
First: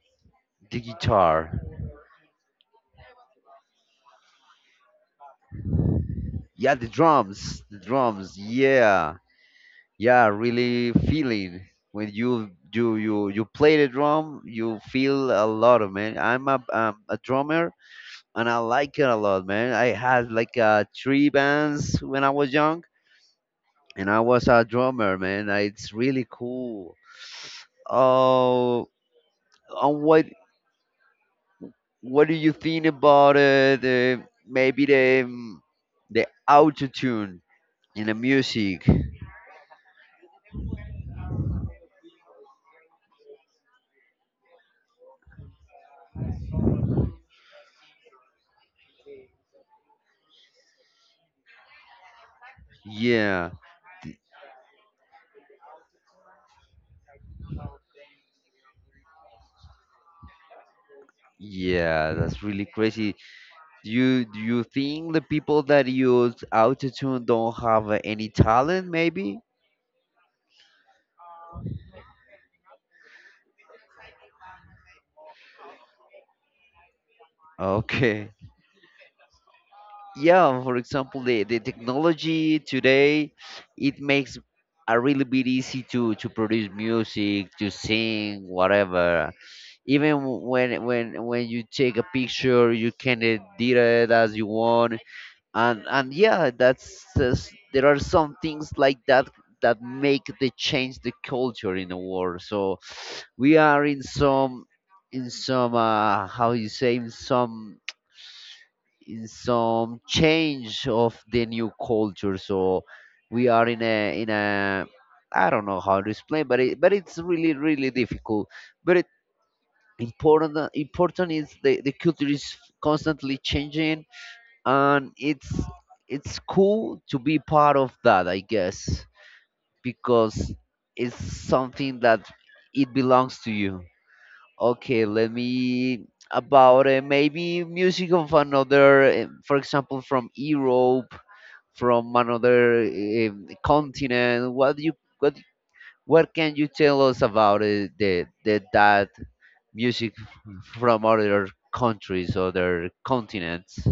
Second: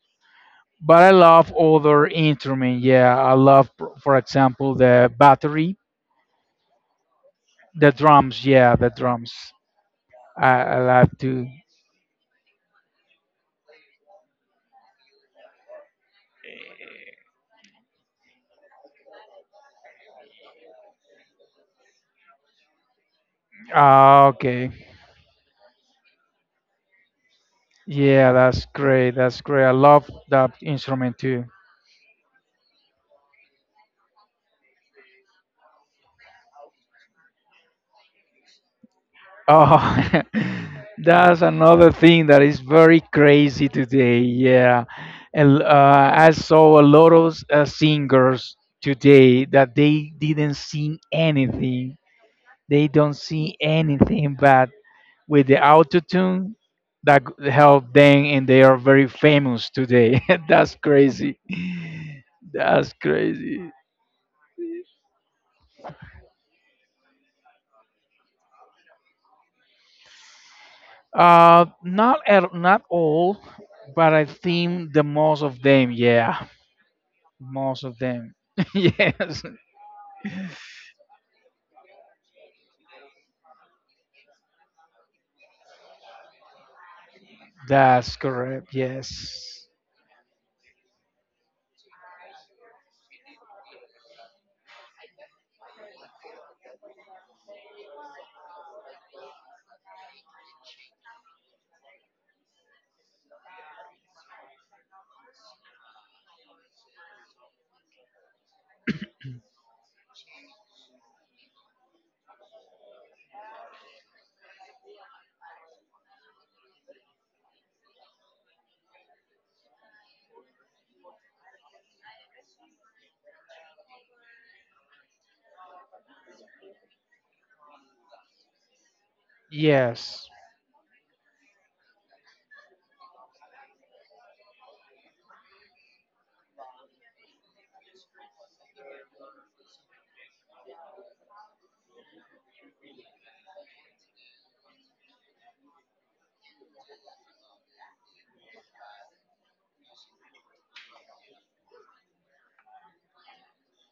[SPEAKER 1] The
[SPEAKER 2] But I love
[SPEAKER 1] guitar.
[SPEAKER 2] other instrument. Yeah, I love, for example, the battery,
[SPEAKER 1] Yeah, the drums. The
[SPEAKER 2] the
[SPEAKER 1] drums.
[SPEAKER 2] drums. Yeah, the
[SPEAKER 1] Yeah.
[SPEAKER 2] drums.
[SPEAKER 1] Yeah,
[SPEAKER 2] I
[SPEAKER 1] really
[SPEAKER 2] love to.
[SPEAKER 1] feeling when you play the drum, you feel a lot of man. I'm a drummer and I like it a lot, man. I had like three bands when I was young and I
[SPEAKER 2] Ah,
[SPEAKER 1] was a
[SPEAKER 2] okay.
[SPEAKER 1] drummer, man. It's really cool.
[SPEAKER 2] Yeah, that's
[SPEAKER 1] Oh,
[SPEAKER 2] great. That's great. I
[SPEAKER 1] and
[SPEAKER 2] love
[SPEAKER 1] what
[SPEAKER 2] that instrument too.
[SPEAKER 1] what do you think about it? Maybe the auto in the music.
[SPEAKER 2] Oh, that's another thing that is very crazy today. Yeah, and I saw a lot of singers today that they didn't sing anything, they don't
[SPEAKER 1] Yeah,
[SPEAKER 2] see anything, but with the autotune that help them, and they are very famous today. That's crazy.
[SPEAKER 1] yeah, that's really
[SPEAKER 2] That's
[SPEAKER 1] crazy.
[SPEAKER 2] crazy.
[SPEAKER 1] Do you think the people that use autotune don't have any talent, maybe?
[SPEAKER 2] Not at, not all, but I think the most of them, yeah, most of
[SPEAKER 1] Okay.
[SPEAKER 2] them. Yes,
[SPEAKER 1] Yeah, for example the technology today, it makes a really bit easy to produce music, to
[SPEAKER 2] that's
[SPEAKER 1] sing
[SPEAKER 2] correct.
[SPEAKER 1] whatever.
[SPEAKER 2] Yes.
[SPEAKER 1] Even when you take a picture, you can edit it as you want. And yeah, that's just, there are some things like that that make the change the culture in the world. So we are in some how you say, in some change of the new culture. So we are in a I don't know how to explain, but it but it's really really difficult. But it important, important is the culture is constantly changing, and it's cool to be part of that, I guess.
[SPEAKER 2] Yes.
[SPEAKER 1] Because it's something that it belongs to you. Okay, let me, about maybe music of another for example from Europe, from another continent. What do you, what what can you tell us about the that music from other countries, other continents?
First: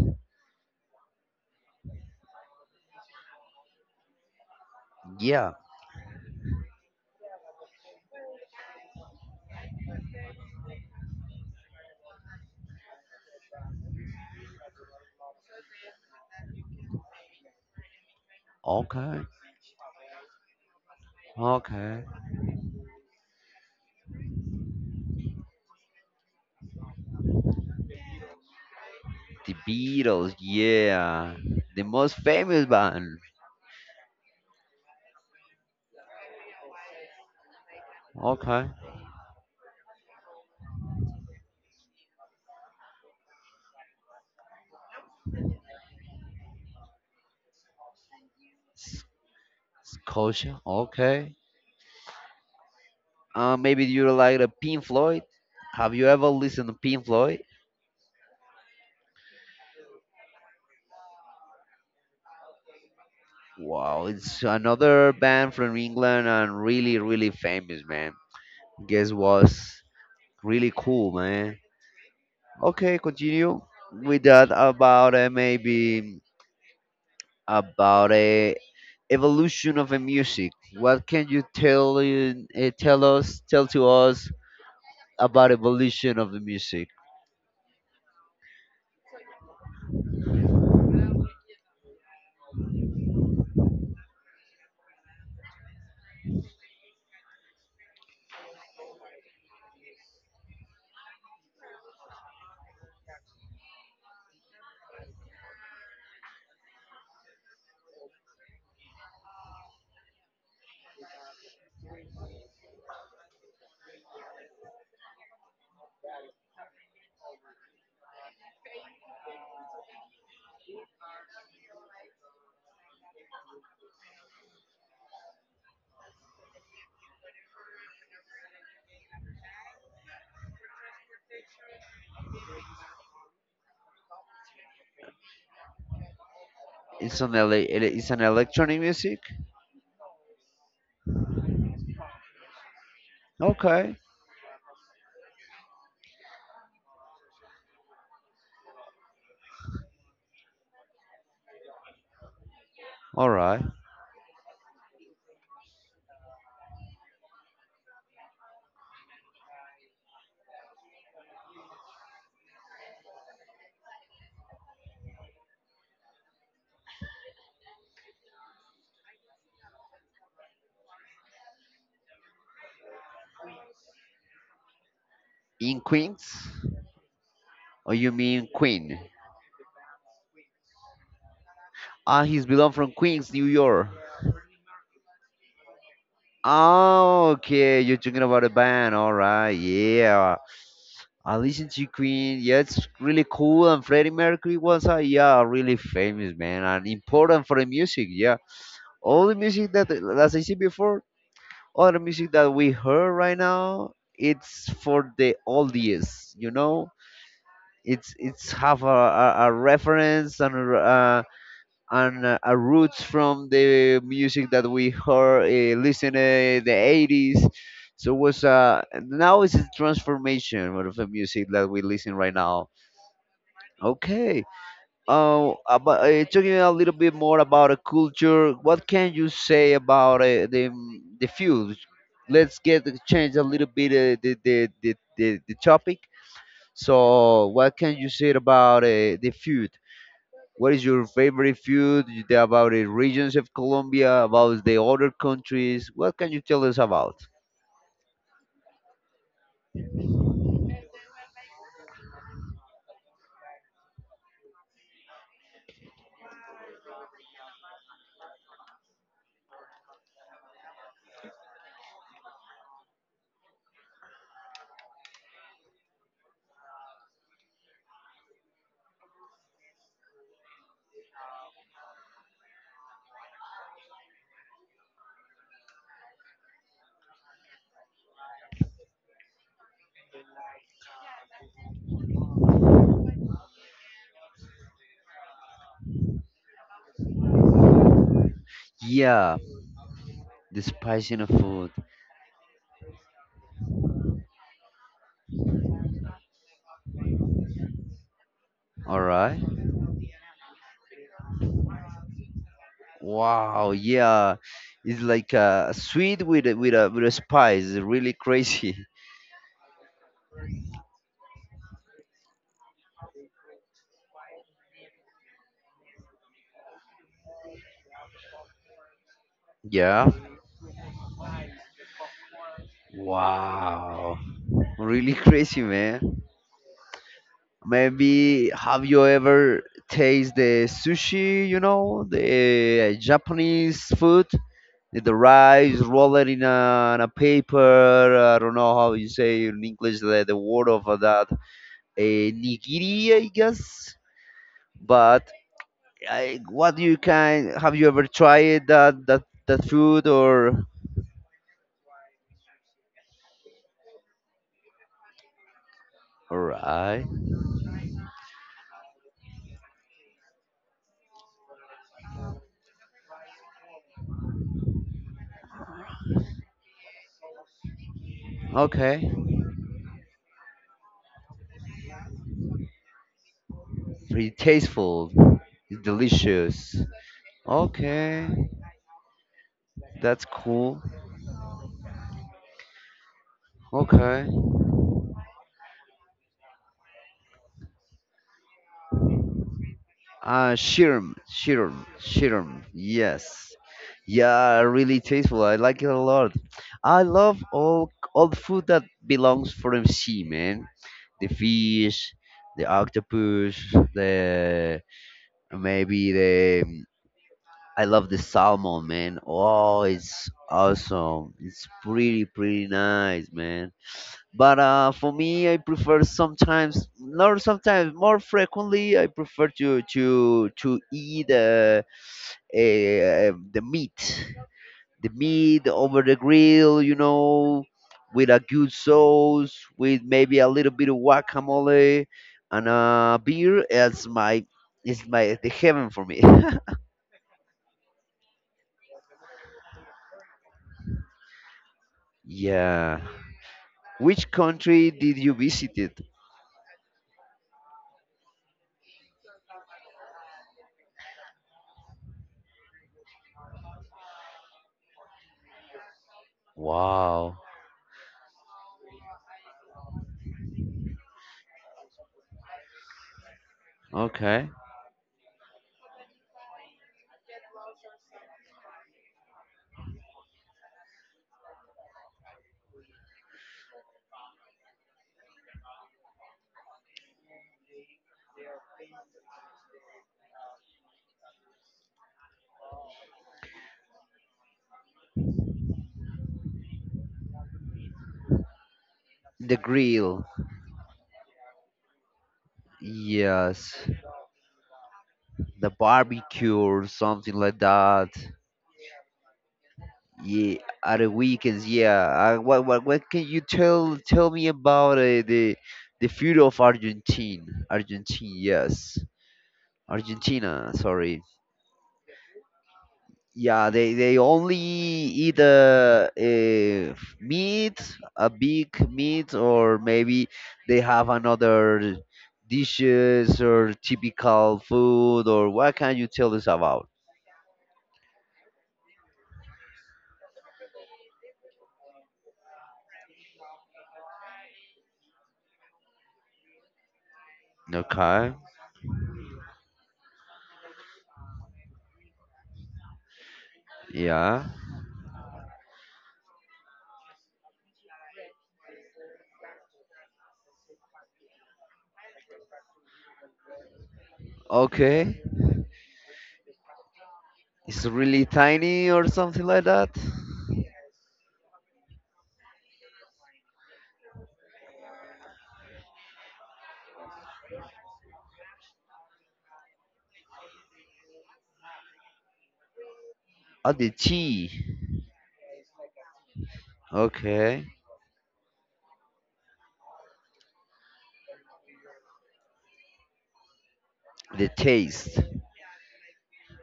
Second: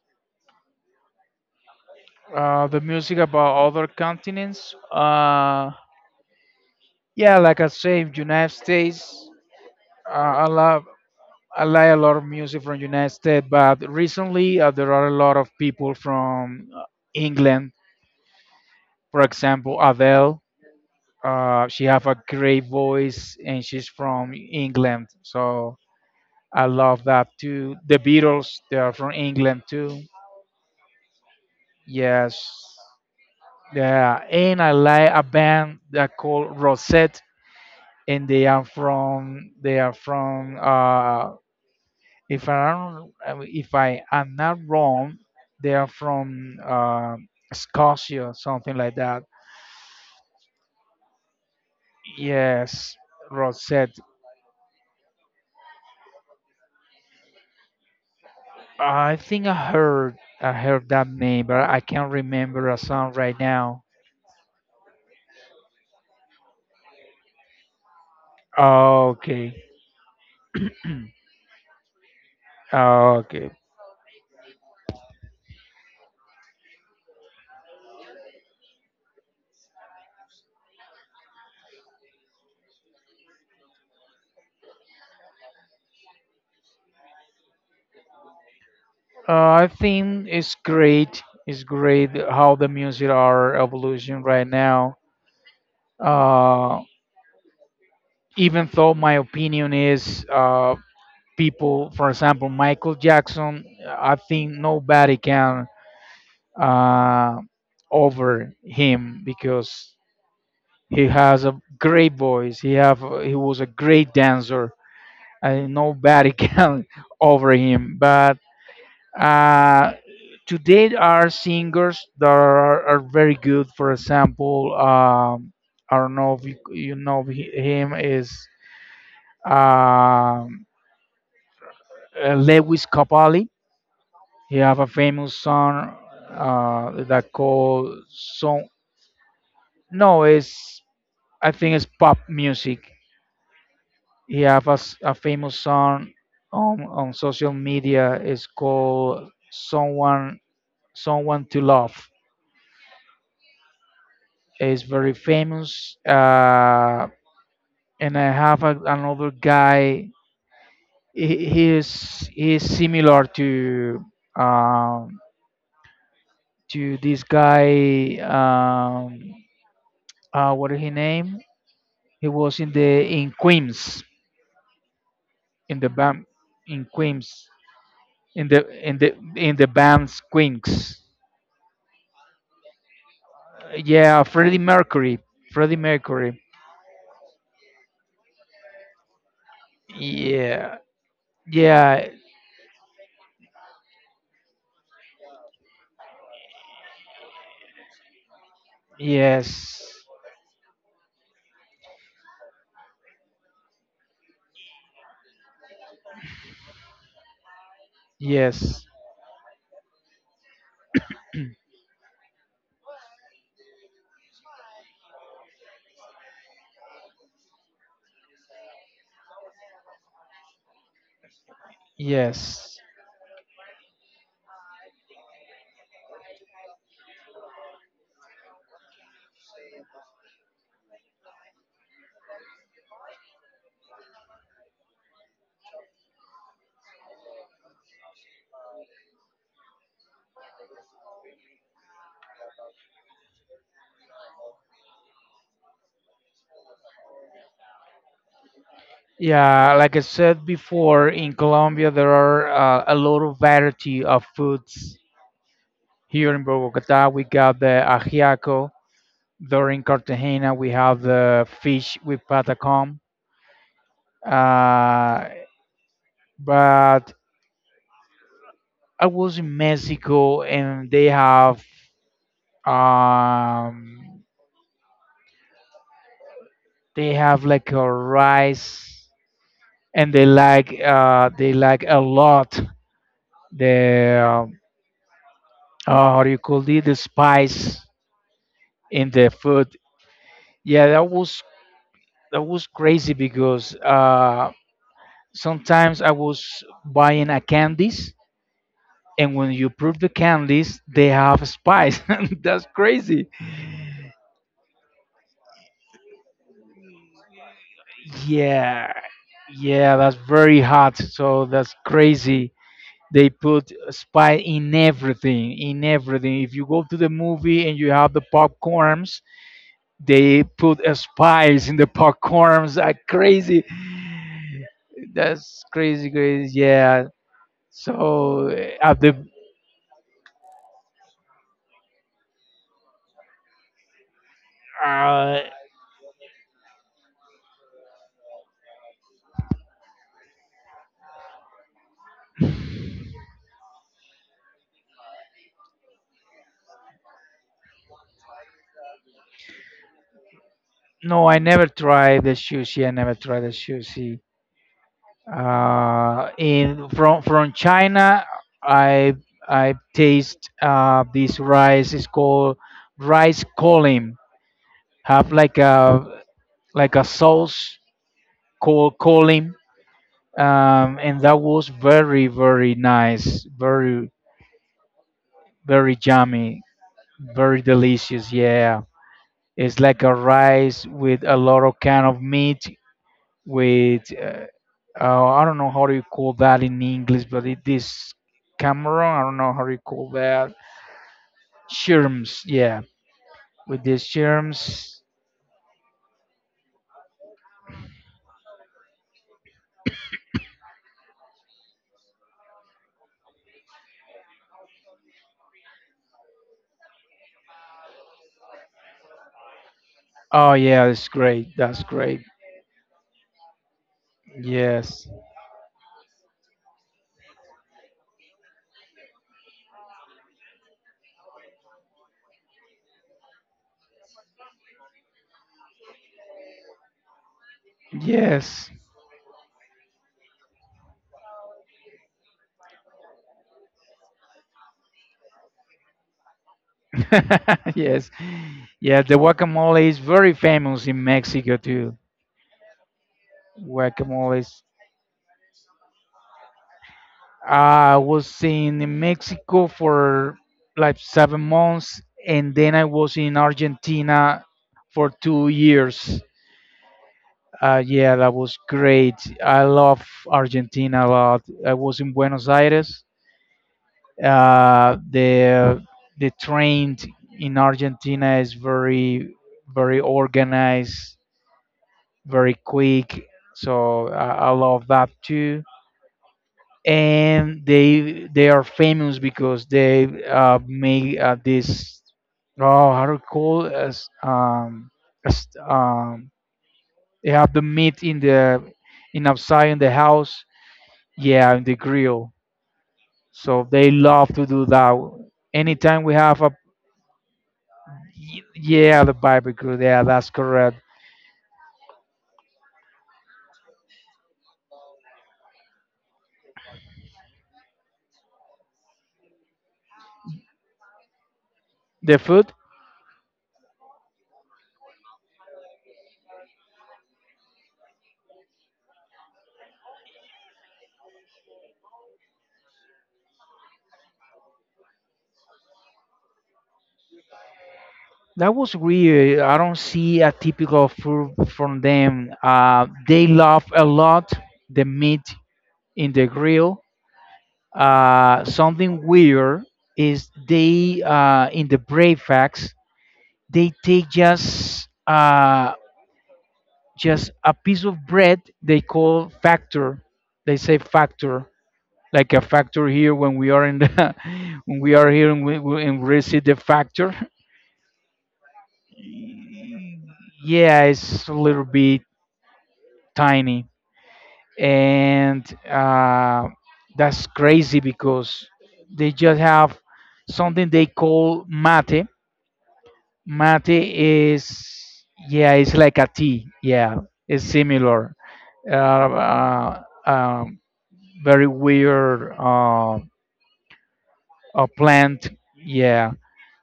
[SPEAKER 2] The music about other continents.
[SPEAKER 1] Yeah.
[SPEAKER 2] Yeah, like I say, United States. uh, i love I like a lot of music from United States, but recently, there are a lot of people from, England. For
[SPEAKER 1] Okay.
[SPEAKER 2] example, Adele. She
[SPEAKER 1] Okay.
[SPEAKER 2] have a great voice, and she's from England. So I love that too. The Beatles, they are from
[SPEAKER 1] The
[SPEAKER 2] England too.
[SPEAKER 1] Beatles, yeah. The most
[SPEAKER 2] Yes,
[SPEAKER 1] famous band.
[SPEAKER 2] yeah. And I like a band that called Rosette, and they are
[SPEAKER 1] Okay.
[SPEAKER 2] from, if I don't, if I am not wrong, they are from, Scotia, something like
[SPEAKER 1] S-
[SPEAKER 2] that.
[SPEAKER 1] Scotia, okay.
[SPEAKER 2] Yes,
[SPEAKER 1] Maybe
[SPEAKER 2] Rosette.
[SPEAKER 1] you like the Pink Floyd. Have you ever listened to Pink Floyd?
[SPEAKER 2] I heard that name, but I can't remember a song right now.
[SPEAKER 1] Wow, it's another band from England and really, really famous, man. Guess
[SPEAKER 2] Okay,
[SPEAKER 1] was really cool, man. Okay,
[SPEAKER 2] okay.
[SPEAKER 1] continue with that, about maybe about evolution of a music. What can you tell in- eh, tell us tell to us about evolution of the music?
[SPEAKER 2] I think it's great. It's great how the music are evolution right now. Uh, Even though my opinion is, people, for example, Michael Jackson, I think nobody can, uh, over him because he has a great voice. He was a great dancer, and nobody can over him. But uh, today there are singers that are very good. For example, I don't know if you know him, is um, Lewis Capaldi. He have a famous song,
[SPEAKER 1] It's
[SPEAKER 2] that
[SPEAKER 1] an
[SPEAKER 2] called
[SPEAKER 1] it's an
[SPEAKER 2] song.
[SPEAKER 1] electronic music.
[SPEAKER 2] No, it's I think it's pop music.
[SPEAKER 1] Okay,
[SPEAKER 2] He have a famous song on social media. It's called someone to love.
[SPEAKER 1] all right.
[SPEAKER 2] It's very famous. And I have a, another guy. He is similar to, um, to this guy. What is his name? He was in the in Queens, in
[SPEAKER 1] In
[SPEAKER 2] the band
[SPEAKER 1] Queens,
[SPEAKER 2] in Queens,
[SPEAKER 1] or you
[SPEAKER 2] in
[SPEAKER 1] mean
[SPEAKER 2] the in
[SPEAKER 1] Queen?
[SPEAKER 2] the in the band's Queens.
[SPEAKER 1] Ah, he's belong from Queens, New York.
[SPEAKER 2] Yeah, Freddie Mercury. Freddie Mercury.
[SPEAKER 1] Oh, okay. You're talking about a band. All right. Yeah.
[SPEAKER 2] Yeah.
[SPEAKER 1] I listen to
[SPEAKER 2] Yeah.
[SPEAKER 1] Queen. Yeah, it's really cool. And Freddie Mercury was a, yeah, really famous man and important for the music. Yeah. All the music that,
[SPEAKER 2] Yes.
[SPEAKER 1] as I said before, all the music that we heard right now, it's for the oldies, you know. It's have
[SPEAKER 2] Yes.
[SPEAKER 1] a reference and a roots from the music that we heard listen the 80s. So was uh, now it's a transformation of the music that we listen right now.
[SPEAKER 2] Yes.
[SPEAKER 1] Okay. Oh, about, talking a little bit more about a culture. What can you say about the food? Let's get change a little bit the topic. So, what can you say about the food? What is your favorite food? You tell about the regions of Colombia, about the other countries. What can you tell us about?
[SPEAKER 2] Yeah, like I said before, in Colombia there are, a lot of variety of foods. Here in Bogota, we got the ajiaco. There in Cartagena, we have the fish with patacón. Uh, but I was in Mexico and um they have like a rice, and they like a lot the, how do you call it, the spice in the
[SPEAKER 1] Yeah,
[SPEAKER 2] food.
[SPEAKER 1] the
[SPEAKER 2] Yeah, that
[SPEAKER 1] spiciness of
[SPEAKER 2] was
[SPEAKER 1] food.
[SPEAKER 2] crazy because, sometimes I was buying a candies,
[SPEAKER 1] All
[SPEAKER 2] and
[SPEAKER 1] right.
[SPEAKER 2] when you prove the candies, they have spice. That's crazy.
[SPEAKER 1] Wow. Yeah. It's like a sweet with a spice. It's really crazy.
[SPEAKER 2] Yeah, yeah, that's very hot. So that's crazy. They put spice in everything, in everything. If you go to the movie and you have the popcorns,
[SPEAKER 1] Yeah.
[SPEAKER 2] they put a spice in the popcorns. Are crazy.
[SPEAKER 1] Wow. Really
[SPEAKER 2] That's
[SPEAKER 1] crazy,
[SPEAKER 2] crazy,
[SPEAKER 1] man.
[SPEAKER 2] crazy. Yeah. So
[SPEAKER 1] Maybe, have
[SPEAKER 2] at
[SPEAKER 1] you
[SPEAKER 2] the
[SPEAKER 1] ever taste the sushi? You know the Japanese food. The
[SPEAKER 2] uh,
[SPEAKER 1] rice roll it in a paper. I don't know how you say in English the word of that. A nigiri, I guess. But I, what you can, have you ever tried that food or
[SPEAKER 2] no, I never tried the sushi. I never tried the sushi.
[SPEAKER 1] all
[SPEAKER 2] In
[SPEAKER 1] right?
[SPEAKER 2] From China, I I taste, this rice. It's called rice kolim. Have like a, like a sauce called
[SPEAKER 1] Okay,
[SPEAKER 2] kolim, and that was very very nice, very
[SPEAKER 1] pretty tasteful, it's
[SPEAKER 2] very yummy,
[SPEAKER 1] delicious.
[SPEAKER 2] very
[SPEAKER 1] Okay,
[SPEAKER 2] delicious. Yeah, it's like a
[SPEAKER 1] that's cool.
[SPEAKER 2] rice with a lot of kind of meat with,
[SPEAKER 1] Okay,
[SPEAKER 2] I don't know how do you call that in English, but it this camera, I don't know how do you call that. Shirms,
[SPEAKER 1] shirm.
[SPEAKER 2] yeah,
[SPEAKER 1] Yes,
[SPEAKER 2] with these
[SPEAKER 1] yeah, really
[SPEAKER 2] shirms.
[SPEAKER 1] tasteful. I like it a lot. I love all the food that belongs from sea, man. The fish, the octopus, the, maybe the, I love the salmon, man. Oh, it's
[SPEAKER 2] Oh yeah, that's
[SPEAKER 1] awesome.
[SPEAKER 2] great.
[SPEAKER 1] It's
[SPEAKER 2] That's great.
[SPEAKER 1] pretty, pretty nice, man. But
[SPEAKER 2] Yes,
[SPEAKER 1] for me, I prefer sometimes, not sometimes, more frequently, I prefer to eat eh, the meat, the meat over the grill, you know, with a
[SPEAKER 2] yes,
[SPEAKER 1] good sauce, with maybe a little bit of guacamole and a beer. It's my the heaven for me.
[SPEAKER 2] yes, yeah. The guacamole is very famous in Mexico too.
[SPEAKER 1] Yeah. Which
[SPEAKER 2] Guacamole. Is-
[SPEAKER 1] country did you visit?
[SPEAKER 2] I was in Mexico for like 7 months, and then I was in Argentina for 2 years.
[SPEAKER 1] Wow.
[SPEAKER 2] Yeah, that was great. I love Argentina a lot. I was in Buenos Aires.
[SPEAKER 1] Okay.
[SPEAKER 2] Uh, the the train in Argentina is very very organized, very quick. So I love that too. And they are famous because they, make, this, oh, how do you call it? As They have the meat in the, in
[SPEAKER 1] The
[SPEAKER 2] outside, in the
[SPEAKER 1] grill.
[SPEAKER 2] house. Yeah, in the grill. So
[SPEAKER 1] Yes.
[SPEAKER 2] they love to do that.
[SPEAKER 1] The
[SPEAKER 2] Anytime we have a,
[SPEAKER 1] barbecue or something like that.
[SPEAKER 2] yeah, the barbecue. Yeah, that's
[SPEAKER 1] Yeah,
[SPEAKER 2] correct.
[SPEAKER 1] at the weekends. Yeah. What can you tell me about the food of Argentine? Argentine. Yes. Argentina. Sorry.
[SPEAKER 2] The food,
[SPEAKER 1] Yeah, they only eat meat, a big meat, or maybe they have another dishes or typical food, or what can you tell us about?
[SPEAKER 2] that was weird. I don't see a typical food from them. They love a lot the meat in the grill.
[SPEAKER 1] Okay.
[SPEAKER 2] Something weird is they in the breakfast they take
[SPEAKER 1] Yeah.
[SPEAKER 2] just, just a piece of bread they call factor. They say factor, like a factor here when we are in the, when we are
[SPEAKER 1] Okay.
[SPEAKER 2] here and we see the factor.
[SPEAKER 1] It's really tiny or something like that.
[SPEAKER 2] Yeah, it's a little bit tiny, and that's crazy because they just have something they call mate. Mate
[SPEAKER 1] Oh, the
[SPEAKER 2] is,
[SPEAKER 1] tea.
[SPEAKER 2] yeah, it's like a tea. Yeah, it's
[SPEAKER 1] Okay.
[SPEAKER 2] similar, uh, uh, um, very weird,
[SPEAKER 1] The
[SPEAKER 2] a
[SPEAKER 1] taste.
[SPEAKER 2] plant, yeah,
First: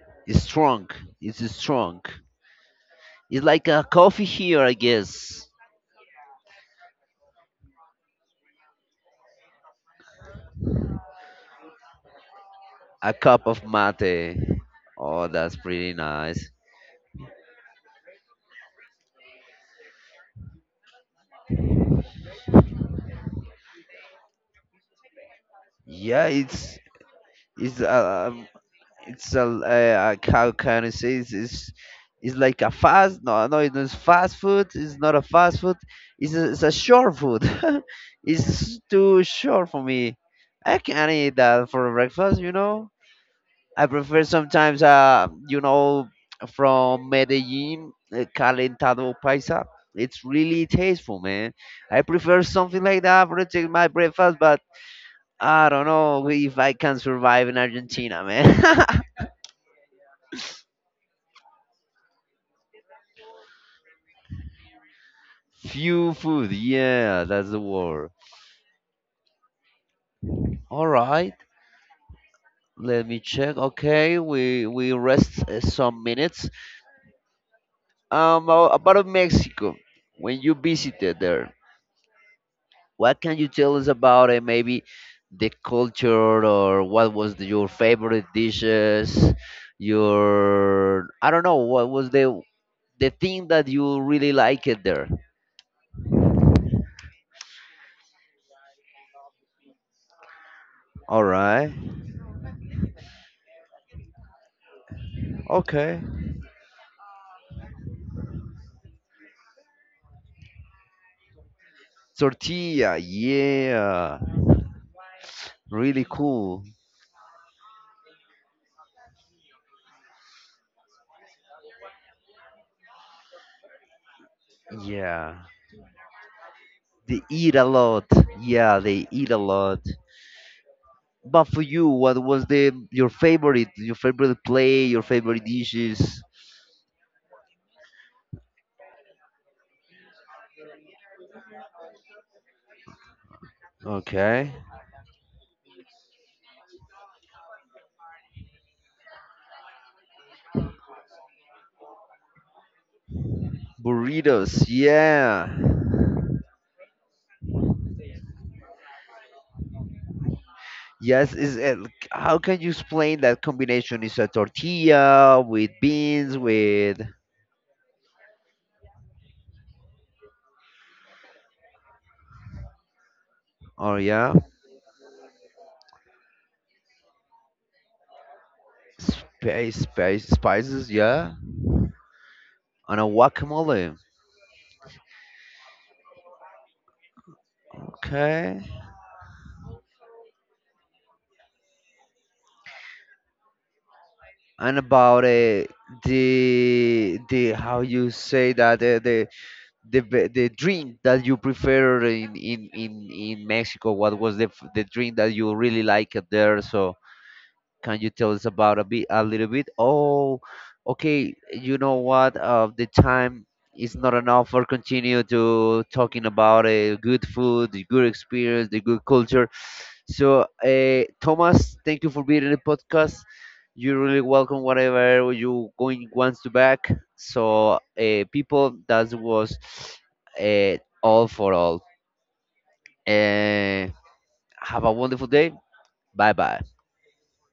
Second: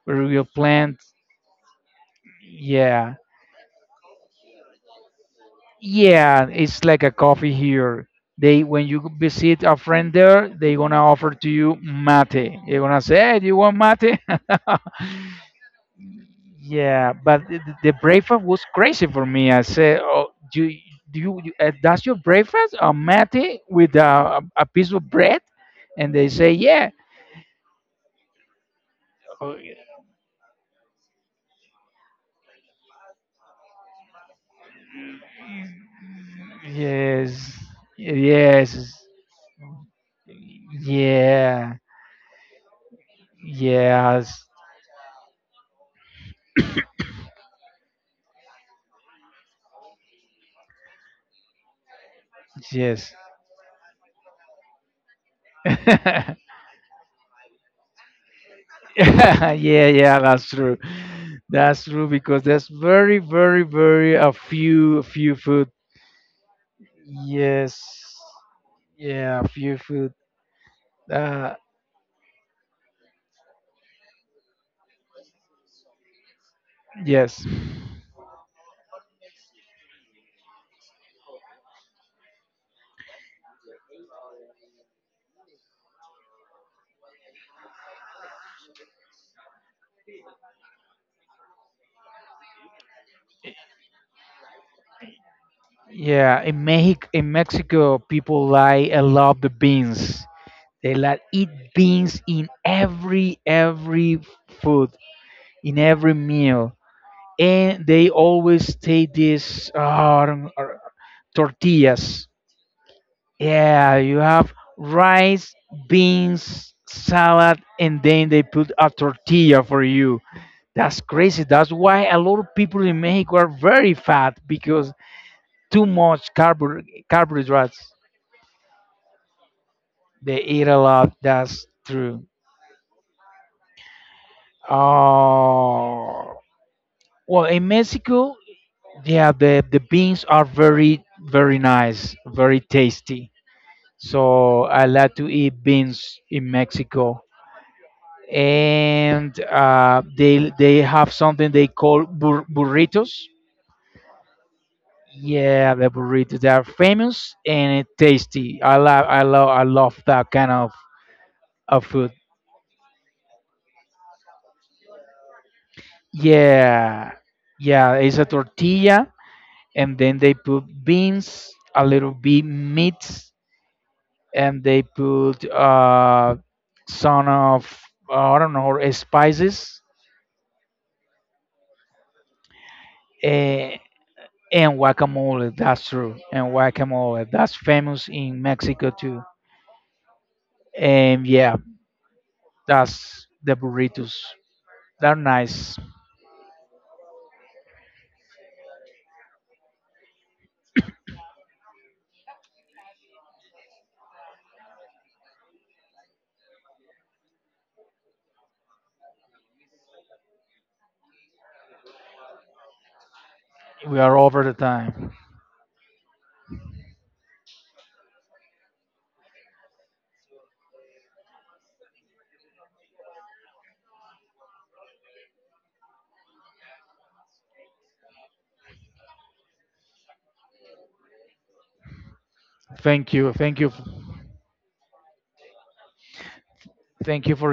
[SPEAKER 2] very
[SPEAKER 1] It's
[SPEAKER 2] weird
[SPEAKER 1] strong.
[SPEAKER 2] plant,
[SPEAKER 1] It's strong.
[SPEAKER 2] yeah.
[SPEAKER 1] It's like a coffee here, I guess.
[SPEAKER 2] Yeah, it's like a coffee here. They, when you visit a friend there, they gonna offer to you mate. They gonna
[SPEAKER 1] A
[SPEAKER 2] say, "Hey, do
[SPEAKER 1] cup
[SPEAKER 2] you
[SPEAKER 1] of
[SPEAKER 2] want mate?"
[SPEAKER 1] mate. Oh, that's pretty nice.
[SPEAKER 2] Yeah, but the breakfast was crazy for me. I said, "Oh, do you, do you that's your breakfast? A mate with a piece of bread?" And they
[SPEAKER 1] Yeah,
[SPEAKER 2] say, "Yeah."
[SPEAKER 1] it's uh, um it's a
[SPEAKER 2] Oh,
[SPEAKER 1] how can I say, it's like a fast, no no, it's fast food. It's not a fast food. It's a short
[SPEAKER 2] yes,
[SPEAKER 1] food.
[SPEAKER 2] yes,
[SPEAKER 1] It's too short for me. I can eat that
[SPEAKER 2] yeah,
[SPEAKER 1] for breakfast, you know. I prefer
[SPEAKER 2] yes,
[SPEAKER 1] sometimes, you know, from Medellin, calentado paisa. It's really tasteful, man. I prefer something like
[SPEAKER 2] yes.
[SPEAKER 1] that for to take my breakfast, but I don't know if I can survive in Argentina, man.
[SPEAKER 2] Yeah, yeah, that's true. That's true because there's very, very, very a few, few food.
[SPEAKER 1] Few food, yeah, that's the
[SPEAKER 2] Yes,
[SPEAKER 1] word.
[SPEAKER 2] yeah, a few food.
[SPEAKER 1] All right,
[SPEAKER 2] Uh,
[SPEAKER 1] let me check. Okay, we rest some minutes.
[SPEAKER 2] yes,
[SPEAKER 1] About Mexico, when you visited there. What can you tell us about it? Maybe the culture, or what was the, your favorite dishes? Your, I don't know what was the thing that you really liked it there.
[SPEAKER 2] yeah. In Mexico, people like a lot the beans. They like
[SPEAKER 1] All
[SPEAKER 2] eat
[SPEAKER 1] right.
[SPEAKER 2] beans in every food, in
[SPEAKER 1] Okay.
[SPEAKER 2] every meal, and they always take this, tortillas.
[SPEAKER 1] Tortilla.
[SPEAKER 2] Yeah, you
[SPEAKER 1] Yeah.
[SPEAKER 2] have rice,
[SPEAKER 1] Really cool.
[SPEAKER 2] beans, salad, and then they put a tortilla for you. That's crazy. That's why a lot of people in Mexico are very fat because
[SPEAKER 1] Yeah.
[SPEAKER 2] too much
[SPEAKER 1] They eat a
[SPEAKER 2] carbohydrates.
[SPEAKER 1] lot. Yeah, they eat a lot.
[SPEAKER 2] They eat a lot.
[SPEAKER 1] But for
[SPEAKER 2] That's
[SPEAKER 1] you, what
[SPEAKER 2] true.
[SPEAKER 1] was the your favorite play, your favorite dishes?
[SPEAKER 2] Oh, well, in Mexico, yeah, the beans are very, very nice, very tasty.
[SPEAKER 1] Okay.
[SPEAKER 2] So I like to eat beans in Mexico. And they have something they call burritos.
[SPEAKER 1] Burritos, yeah.
[SPEAKER 2] Yeah, the burritos, they are famous and tasty. I love that kind
[SPEAKER 1] Yes, is it,
[SPEAKER 2] of food.
[SPEAKER 1] how can you explain that combination? Is a tortilla with beans with,
[SPEAKER 2] Yeah, yeah, it's a tortilla, and then they put beans, a little bit meat,
[SPEAKER 1] oh yeah,
[SPEAKER 2] and they put, some of, I don't know,
[SPEAKER 1] space,
[SPEAKER 2] spices.
[SPEAKER 1] space spices, yeah, and a
[SPEAKER 2] eh,
[SPEAKER 1] guacamole.
[SPEAKER 2] And guacamole, that's true. And guacamole, that's famous in
[SPEAKER 1] Okay.
[SPEAKER 2] Mexico too. And yeah, that's the burritos.
[SPEAKER 1] And
[SPEAKER 2] They're
[SPEAKER 1] about
[SPEAKER 2] nice.
[SPEAKER 1] the how you say that the drink that you prefer in Mexico. What was the drink that you really liked there? So, can you tell us about a bit, a little bit? Oh, okay. You know what? The time is
[SPEAKER 2] We
[SPEAKER 1] not
[SPEAKER 2] are over
[SPEAKER 1] enough
[SPEAKER 2] the
[SPEAKER 1] for
[SPEAKER 2] time.
[SPEAKER 1] continue to talking about good food, the good experience, the good culture. So, Thomas, thank you for being in the podcast. You're really welcome. Whatever you going wants to back. So, people, that was all for all.
[SPEAKER 2] Thank you. Thank you.
[SPEAKER 1] Uh, have a wonderful day. Bye bye.
[SPEAKER 2] Thank you for